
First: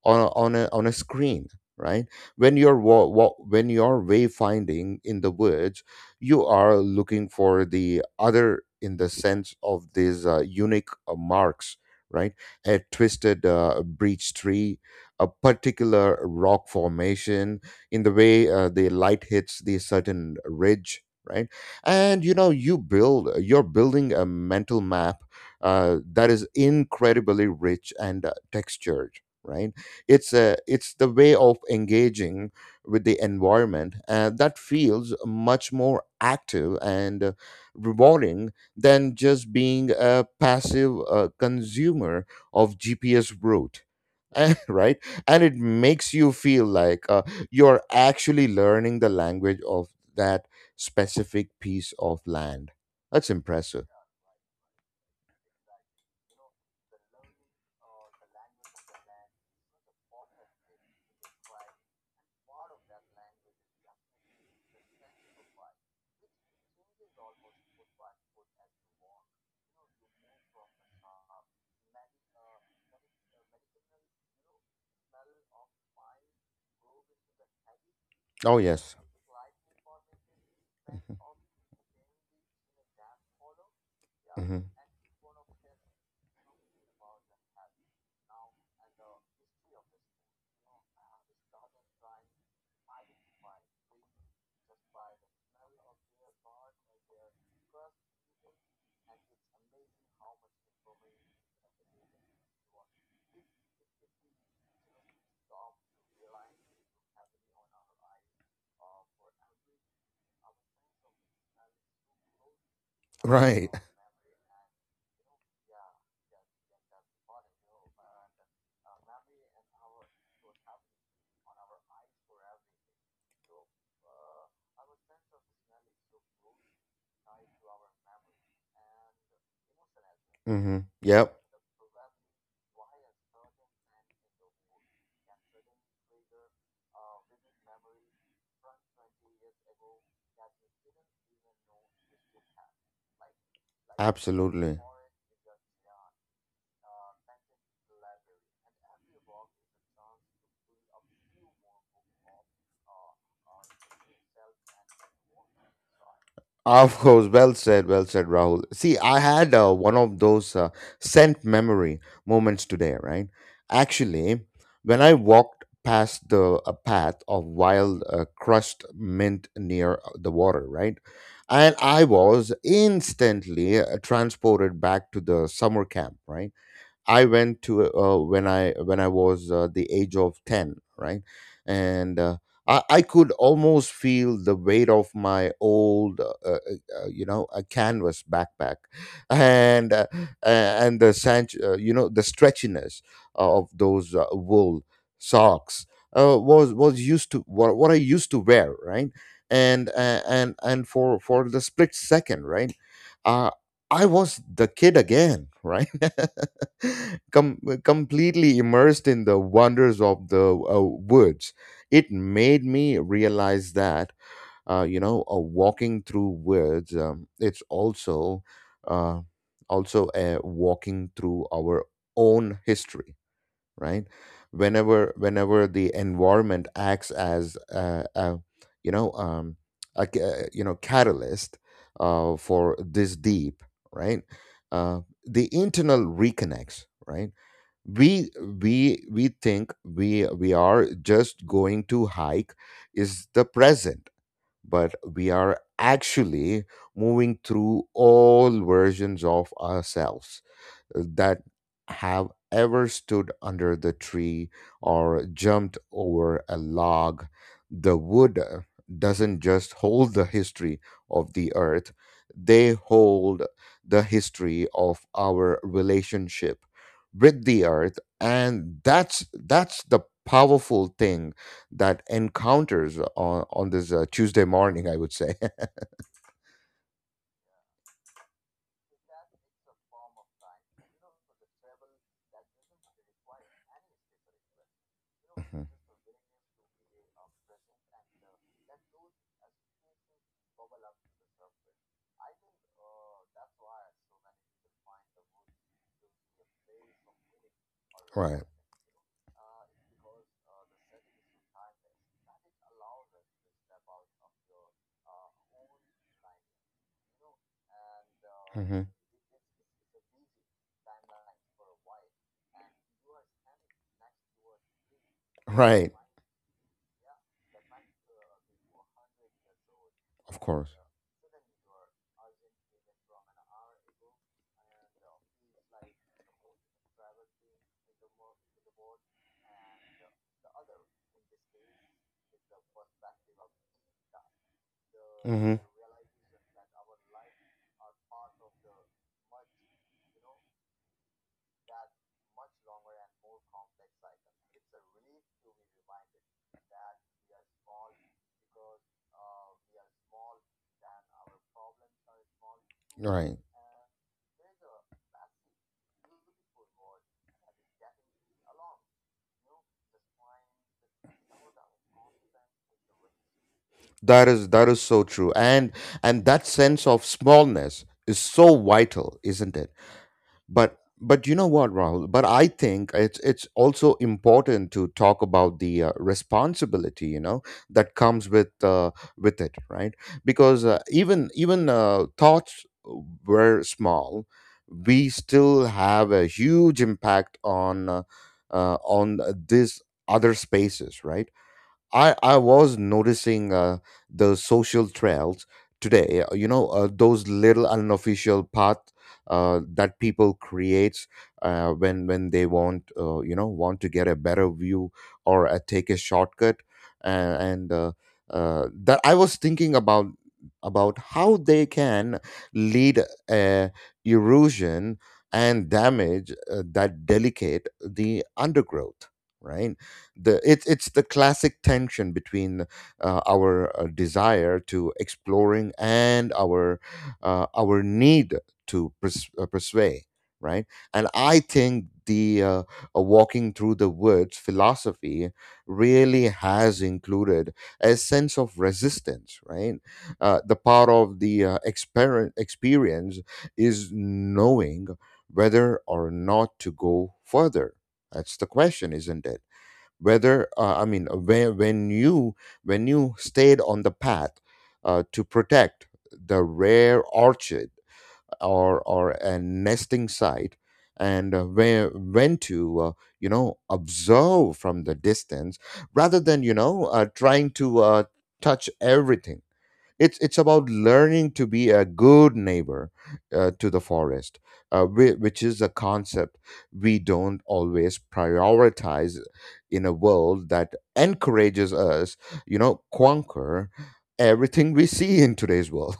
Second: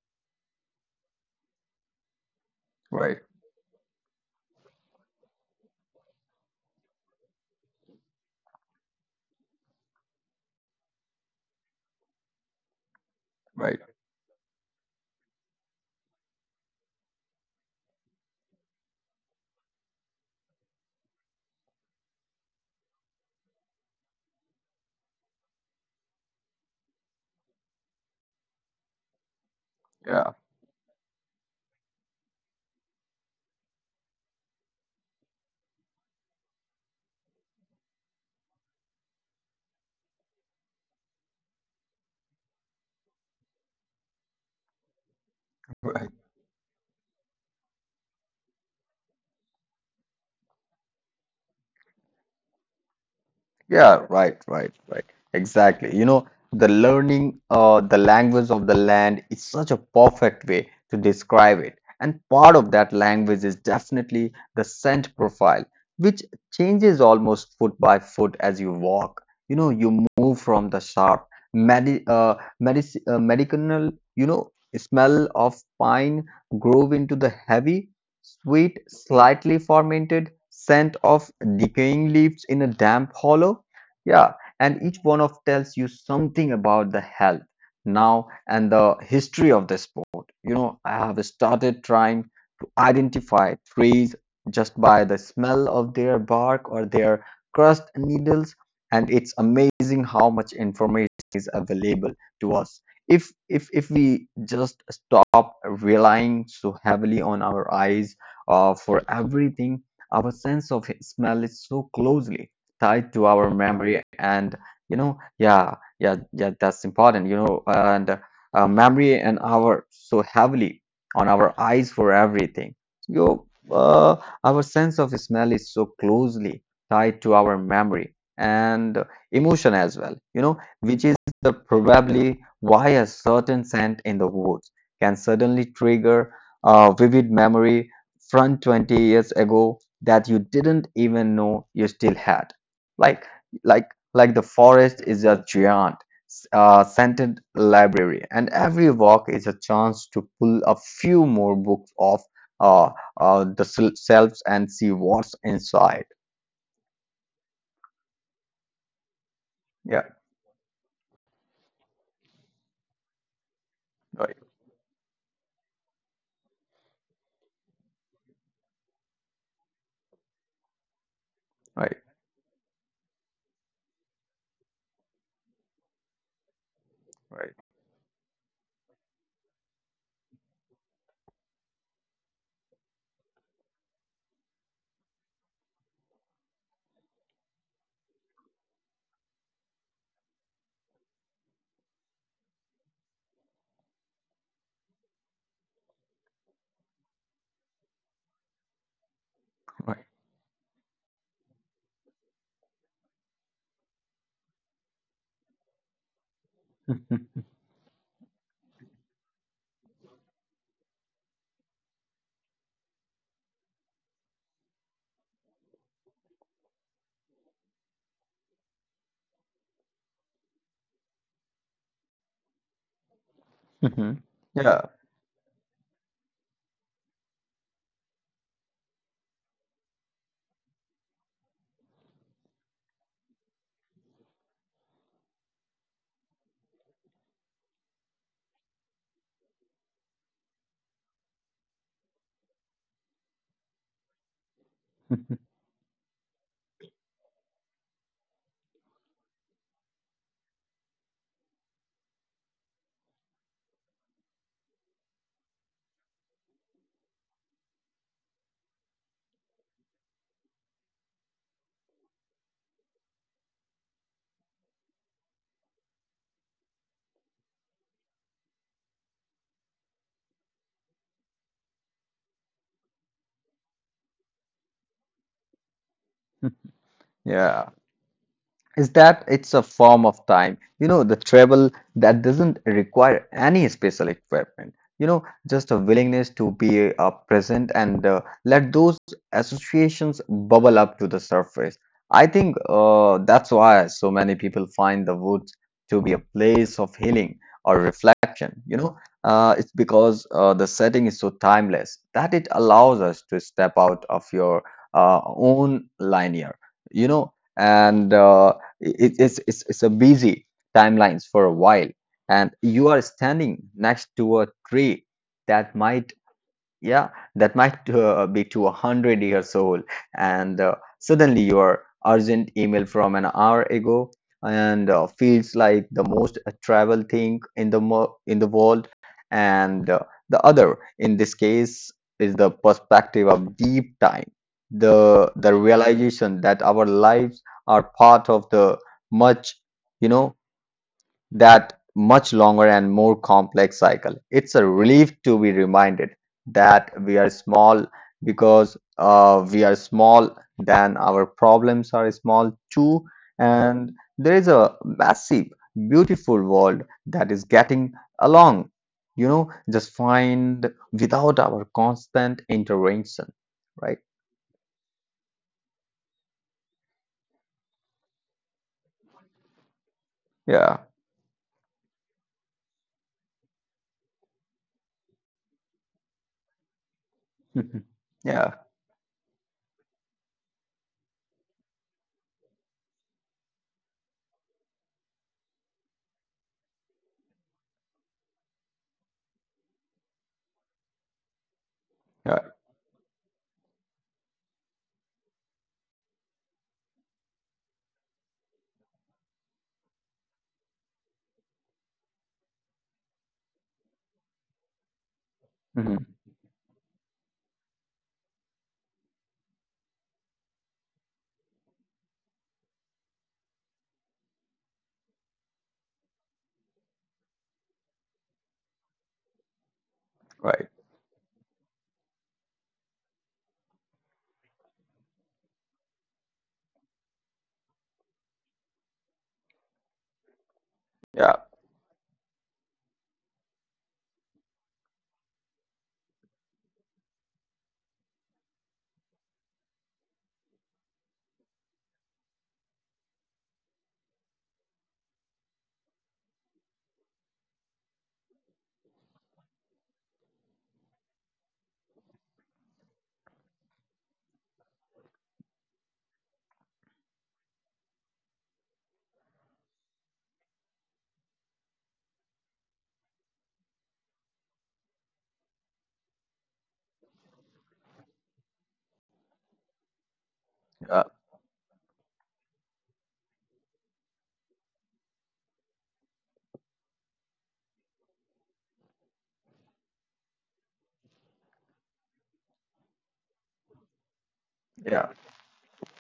[SPEAKER 1] on, on, a, on a screen, right. When you're wa-
[SPEAKER 2] right,
[SPEAKER 1] wa- when you're wayfinding in the woods, you are looking for the other in the sense of these uh, unique uh, marks, right. A twisted
[SPEAKER 2] right,
[SPEAKER 1] uh, breech tree, a particular rock formation, in the way uh, the light hits the certain ridge, right. And, you know, you build you're building a mental map uh, that is incredibly rich and uh, textured, right.
[SPEAKER 2] yeah,
[SPEAKER 1] It's a it's the way of engaging with the environment uh, that feels much more active and uh, rewarding than just being a passive uh, consumer of gps route. Right. And it
[SPEAKER 2] right.
[SPEAKER 1] makes you feel like uh, you're actually learning the language of that specific piece of land. That's impressive.
[SPEAKER 2] Yeah, right, right, right. Exactly. You know, the learning uh, the language of the land is such a perfect way to describe it. And part of that language is definitely the scent profile, which changes almost foot by foot as you walk. You know, you move from the sharp medi uh, medic uh, medicinal, you know, smell of pine grove into the heavy
[SPEAKER 1] Oh,
[SPEAKER 2] sweet,
[SPEAKER 1] yes.
[SPEAKER 2] slightly fermented scent of decaying leaves in a damp hollow. Yeah,
[SPEAKER 1] Hmm.
[SPEAKER 2] and each one of tells you something about the health now and the history of the sport. You know, I have started trying to identify trees just by the smell of their bark or their crust needles, and it's amazing how much information is available to us if if if we just stop relying so heavily on our eyes uh, for everything. Our sense of smell is so closely tied to our
[SPEAKER 1] Right.
[SPEAKER 2] memory and, you know, yeah, yeah, yeah, that's important, you know. And uh, memory and our so heavily on our eyes for everything. You uh, our sense of smell is so closely tied to our memory and emotion as well, you know,
[SPEAKER 1] Hmm.
[SPEAKER 2] which is
[SPEAKER 1] Yep.
[SPEAKER 2] the probably why a certain scent in the woods can suddenly trigger a vivid memory from twenty years ago that you didn't even know you still had. Like, like, like the
[SPEAKER 1] Absolutely.
[SPEAKER 2] forest is a giant uh, scented library, and every walk is a chance to pull a few more books off uh, uh, the sel- shelves and see what's inside.
[SPEAKER 1] Of course, well said, well said, Rahul. See, I had uh, one
[SPEAKER 2] Yeah,
[SPEAKER 1] of those uh, scent memory moments today, right? Actually,
[SPEAKER 2] right,
[SPEAKER 1] when I walked past the a path of wild uh, crushed mint near uh, the water, right? And
[SPEAKER 2] right,
[SPEAKER 1] I was instantly uh, transported back to the summer camp, right? I
[SPEAKER 2] right,
[SPEAKER 1] went to, uh, when I when I was uh, the age of ten, right? And uh, I, I could almost feel the weight of my old, uh, uh, uh, you know, a canvas backpack, and uh, a- and the sanch, uh, you know, the stretchiness of those uh, wool socks uh, was was used to what, what I used to wear, right? And
[SPEAKER 2] right.
[SPEAKER 1] uh, and and for for the split second, right? Uh, I was the kid again, right? com- completely immersed in the wonders of the uh, woods. It made me realize that, uh, you know, uh, walking through woods, um, it's also, uh, also, uh, walking through our own history, right?
[SPEAKER 2] Yeah,
[SPEAKER 1] Whenever whenever the environment acts as, uh, uh, you know um, a, ca- uh, you know catalyst uh, for this deep, right? Uh, the internal reconnects, right? we we we think we we are just going to hike is the present, but we are actually moving through all versions of ourselves that have ever stood under the tree or jumped over a log. The wood uh, doesn't just hold the history of the earth, they hold the history of our relationship with the earth, and that's that's the powerful thing that encounters on, on this uh, Tuesday morning, I would say.
[SPEAKER 2] yeah. Is that it's a form of time. You know, the travel that doesn't require any special equipment. You know,
[SPEAKER 1] Mhm.
[SPEAKER 2] just a willingness to be uh, present and uh, let those associations bubble up to the surface. I think uh, that's why so many people find the woods to be a place of healing or
[SPEAKER 1] Right.
[SPEAKER 2] reflection. You know, uh, it's because uh, the setting is so timeless that it allows us to step out of your uh, own linear. You know, and uh,
[SPEAKER 1] Hmm.
[SPEAKER 2] it, it's, it's it's a busy timelines for a while and you are standing next to a tree that
[SPEAKER 1] Right.
[SPEAKER 2] might, yeah, that might uh, be to a hundred years old.
[SPEAKER 1] Of
[SPEAKER 2] And uh,
[SPEAKER 1] course.
[SPEAKER 2] suddenly, your urgent email from an hour ago and uh, feels like the most travel thing in the mo in the world. And uh, the other, in this case, is the perspective of deep time, the the
[SPEAKER 1] Hmm.
[SPEAKER 2] realization that our lives are part of the much, you know, that much longer and more complex cycle. It's a relief to be reminded that we are small, because uh, we are small, then our problems are small too.
[SPEAKER 1] Right.
[SPEAKER 2] And there is a massive, beautiful world that is getting along, you know, just find without our constant intervention, right?
[SPEAKER 1] That is, that is so true. and and that sense of smallness is so vital, isn't it? but
[SPEAKER 2] Yeah.
[SPEAKER 1] but you know what, Rahul? But I think it's it's also important to talk about the uh, responsibility, you know,
[SPEAKER 2] Mhm.
[SPEAKER 1] that comes
[SPEAKER 2] Yeah.
[SPEAKER 1] with uh, with it, right? Because uh, even even uh, thoughts were small, we still have a huge impact on uh, uh, on these other spaces, right? I
[SPEAKER 2] Yeah.
[SPEAKER 1] I was noticing uh, the social trails today. uh, You know, uh, those little unofficial path uh, that people create uh, when when they want, uh, you know, want to get a better view or uh, take
[SPEAKER 2] Mhm.
[SPEAKER 1] a shortcut, uh, and uh, uh, that I was thinking about, about how they can lead uh, erosion and damage uh, that delicate the undergrowth, right? the
[SPEAKER 2] Right.
[SPEAKER 1] it's it's the classic tension between uh, our uh, desire to exploring and our uh, our need to pers- uh, persuade, right? And
[SPEAKER 2] Yeah.
[SPEAKER 1] I think the uh, uh, walking through the woods philosophy really has included a sense of resistance, right? Uh, the part of the uh, exper- experience is knowing whether or not to go further. That's the question, isn't it? Whether uh, I mean, uh, when, when you, when you stayed on the path uh, to protect the rare orchid or or a nesting site, and uh, where when to uh, you know, observe from the distance rather than, you know, uh, trying to uh, touch everything. it's it's about
[SPEAKER 2] Yeah.
[SPEAKER 1] learning to be a good neighbor uh, to the forest, uh, whi- which is a concept we don't always prioritize in a world that encourages us, you know, conquer everything we
[SPEAKER 2] Yeah.
[SPEAKER 1] see in today's world.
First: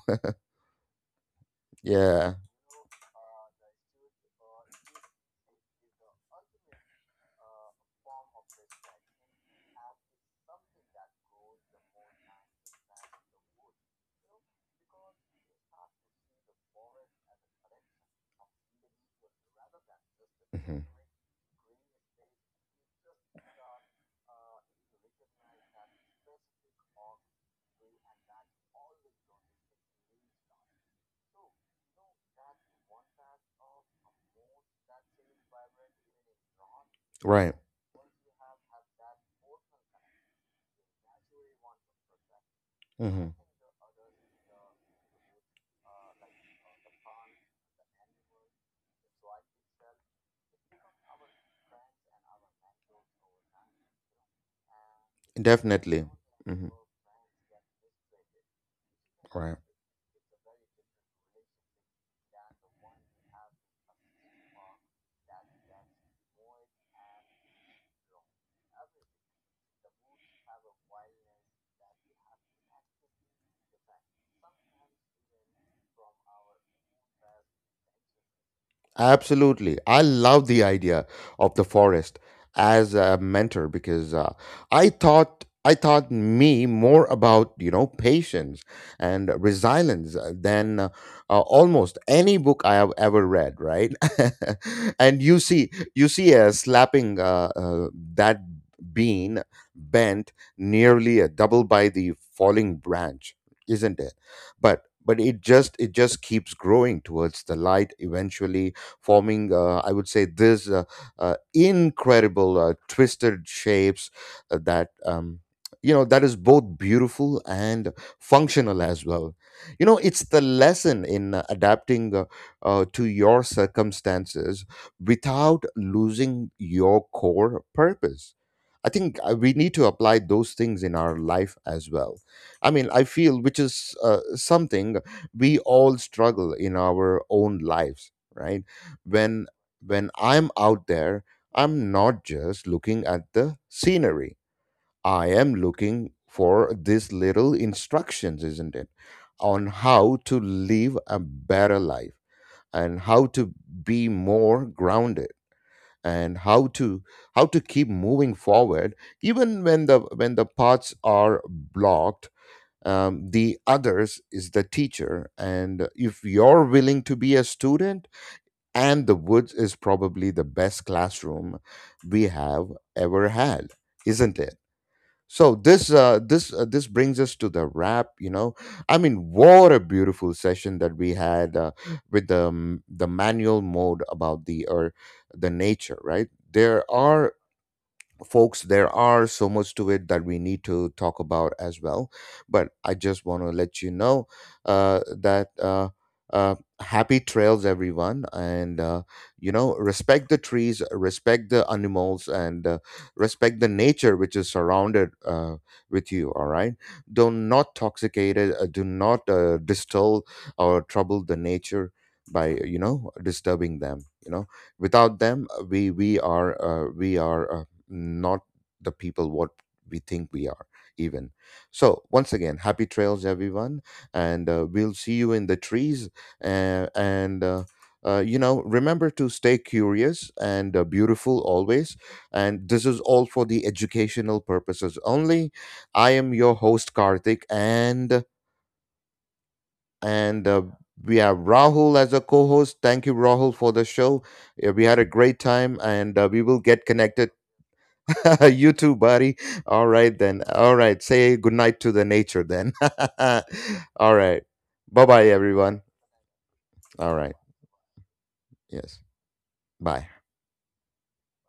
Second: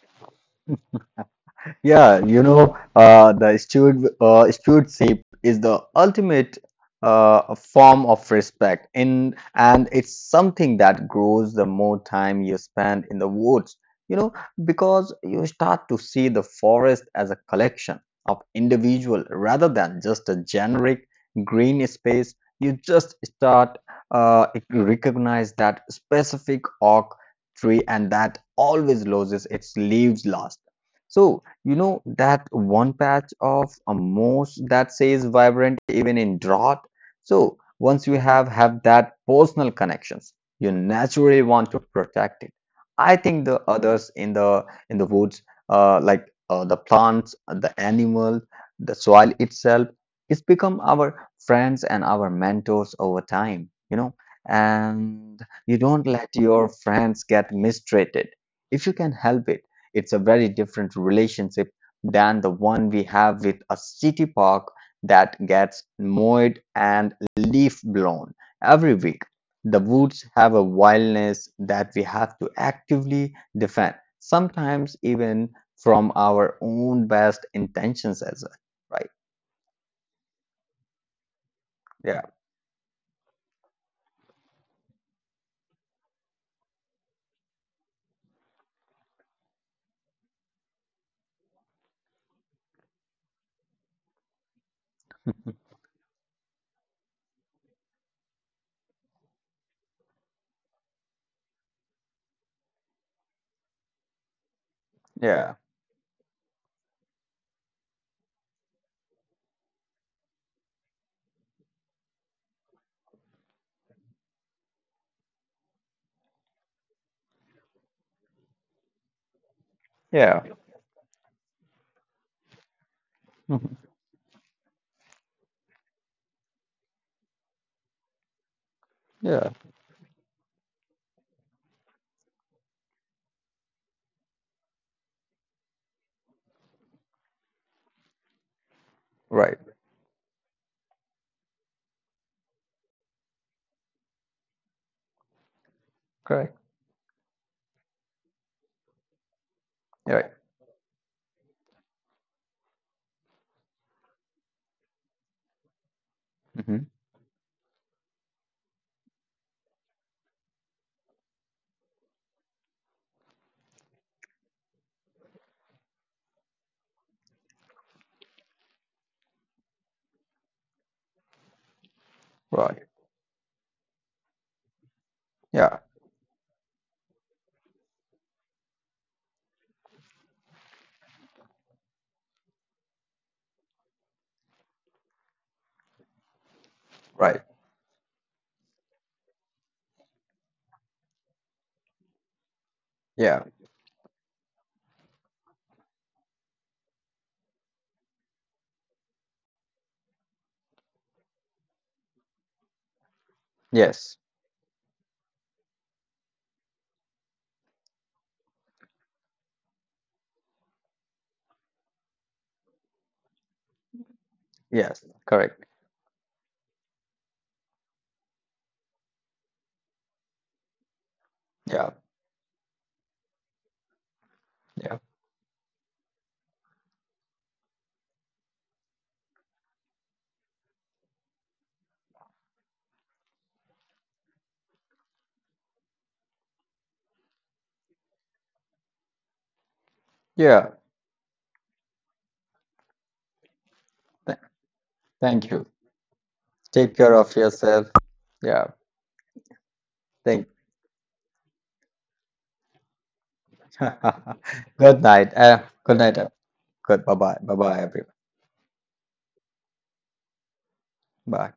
[SPEAKER 2] Yeah,
[SPEAKER 1] Yeah.
[SPEAKER 2] you know, uh, the steward uh, stewardship is the ultimate uh, form of respect, in and it's something that grows the more time you spend in the woods. You know, because you start to see the forest as a collection of individual rather than just a
[SPEAKER 1] Hmm.
[SPEAKER 2] generic green space. You just start uh, recognize that specific oak tree and that always loses its leaves last. So you know, that one patch of a moss that says vibrant even in drought. So
[SPEAKER 1] Right.
[SPEAKER 2] once you have have that personal connections, you naturally want to protect it. I
[SPEAKER 1] Hmm.
[SPEAKER 2] think the others in the in the woods, uh, like uh, the plants, the animal, the soil itself, it's become our friends and our mentors over time. You know, and you don't
[SPEAKER 1] Definitely.
[SPEAKER 2] let
[SPEAKER 1] Hmm.
[SPEAKER 2] your friends get mistreated if you can help
[SPEAKER 1] Right.
[SPEAKER 2] it. It's a very different relationship than the one we have with a city park that gets mowed and leaf blown every week. The woods have a wildness that we have to actively defend, sometimes even from our own best intentions as well. Right.
[SPEAKER 1] Absolutely. I love the idea of the
[SPEAKER 2] Yeah.
[SPEAKER 1] forest as a mentor, because uh, I thought I taught me more about, you know, patience and resilience than uh, uh, almost any book I have ever read, right? And you see you see a slapping, uh, uh, that bean bent nearly a double by the falling branch, isn't it? But but it
[SPEAKER 2] Yeah.
[SPEAKER 1] just, it just keeps growing towards the light, eventually forming, uh, I would say, this uh, uh, incredible uh, twisted shapes uh, that. Um, you know, that is both beautiful and functional as well. You know, it's
[SPEAKER 2] Yeah.
[SPEAKER 1] the lesson in uh, adapting uh, uh, to your
[SPEAKER 2] Mhm.
[SPEAKER 1] circumstances without losing your core purpose. I think uh,
[SPEAKER 2] Yeah.
[SPEAKER 1] we need to apply those things in our life as well. I mean, I feel, which is uh, something we all struggle in our own lives, right? when
[SPEAKER 2] Right.
[SPEAKER 1] when I'm out there, I'm not just looking at the scenery. I am looking
[SPEAKER 2] Correct.
[SPEAKER 1] for these little instructions, isn't it, on
[SPEAKER 2] Yeah,
[SPEAKER 1] how
[SPEAKER 2] right.
[SPEAKER 1] to live a better life, and how to be more grounded, and how
[SPEAKER 2] Hmm.
[SPEAKER 1] to, how to keep moving forward even when the when the paths are blocked. Um, the others is the teacher, and if you're willing to be a student, and the woods is probably the best classroom we have
[SPEAKER 2] Right.
[SPEAKER 1] ever had, isn't it? So
[SPEAKER 2] Yeah.
[SPEAKER 1] this uh, this uh, this brings us to the wrap, you know. I mean, what a beautiful session that we had uh, with the um, the manual mode about the or the nature, right? There
[SPEAKER 2] Right.
[SPEAKER 1] are folks, there are so much to it that we need to talk about as well. But I just
[SPEAKER 2] Yeah.
[SPEAKER 1] want to let you know uh, that uh, uh, happy trails, everyone, and uh, you know, respect the trees, respect the animals, and uh, respect the
[SPEAKER 2] Yes.
[SPEAKER 1] nature which is surrounded uh, with you all, right? Do not toxicate it. Uh, do not uh, distill or trouble the nature by, you know, disturbing them, you know.
[SPEAKER 2] Yes.
[SPEAKER 1] Without them,
[SPEAKER 2] Correct.
[SPEAKER 1] uh, we we are, uh, we are, uh, not the people what we think we are, even.
[SPEAKER 2] Yeah.
[SPEAKER 1] So once again, happy trails, everyone, and uh,
[SPEAKER 2] Yeah.
[SPEAKER 1] we'll see you in the trees. Uh, and uh, uh, You know, remember to stay curious and, uh, beautiful always. And this is all for the educational purposes only. I am your host, Karthik, and and
[SPEAKER 2] Yeah.
[SPEAKER 1] uh, we have Rahul as a co-host. Thank you, Rahul, for the show. Yeah, we had a great
[SPEAKER 2] Thank you.
[SPEAKER 1] time, and uh, we will get
[SPEAKER 2] Take care of
[SPEAKER 1] connected.
[SPEAKER 2] yourself. Yeah.
[SPEAKER 1] You too, buddy. All right,
[SPEAKER 2] Thank.
[SPEAKER 1] then. All right. Say goodnight to the nature, then. All right.
[SPEAKER 2] Good
[SPEAKER 1] Bye
[SPEAKER 2] night.
[SPEAKER 1] bye,
[SPEAKER 2] Uh,
[SPEAKER 1] everyone.
[SPEAKER 2] good night. uh, Good. Bye
[SPEAKER 1] All
[SPEAKER 2] bye.
[SPEAKER 1] right.
[SPEAKER 2] Bye bye, everyone.
[SPEAKER 1] Yes. Bye.
[SPEAKER 2] Bye.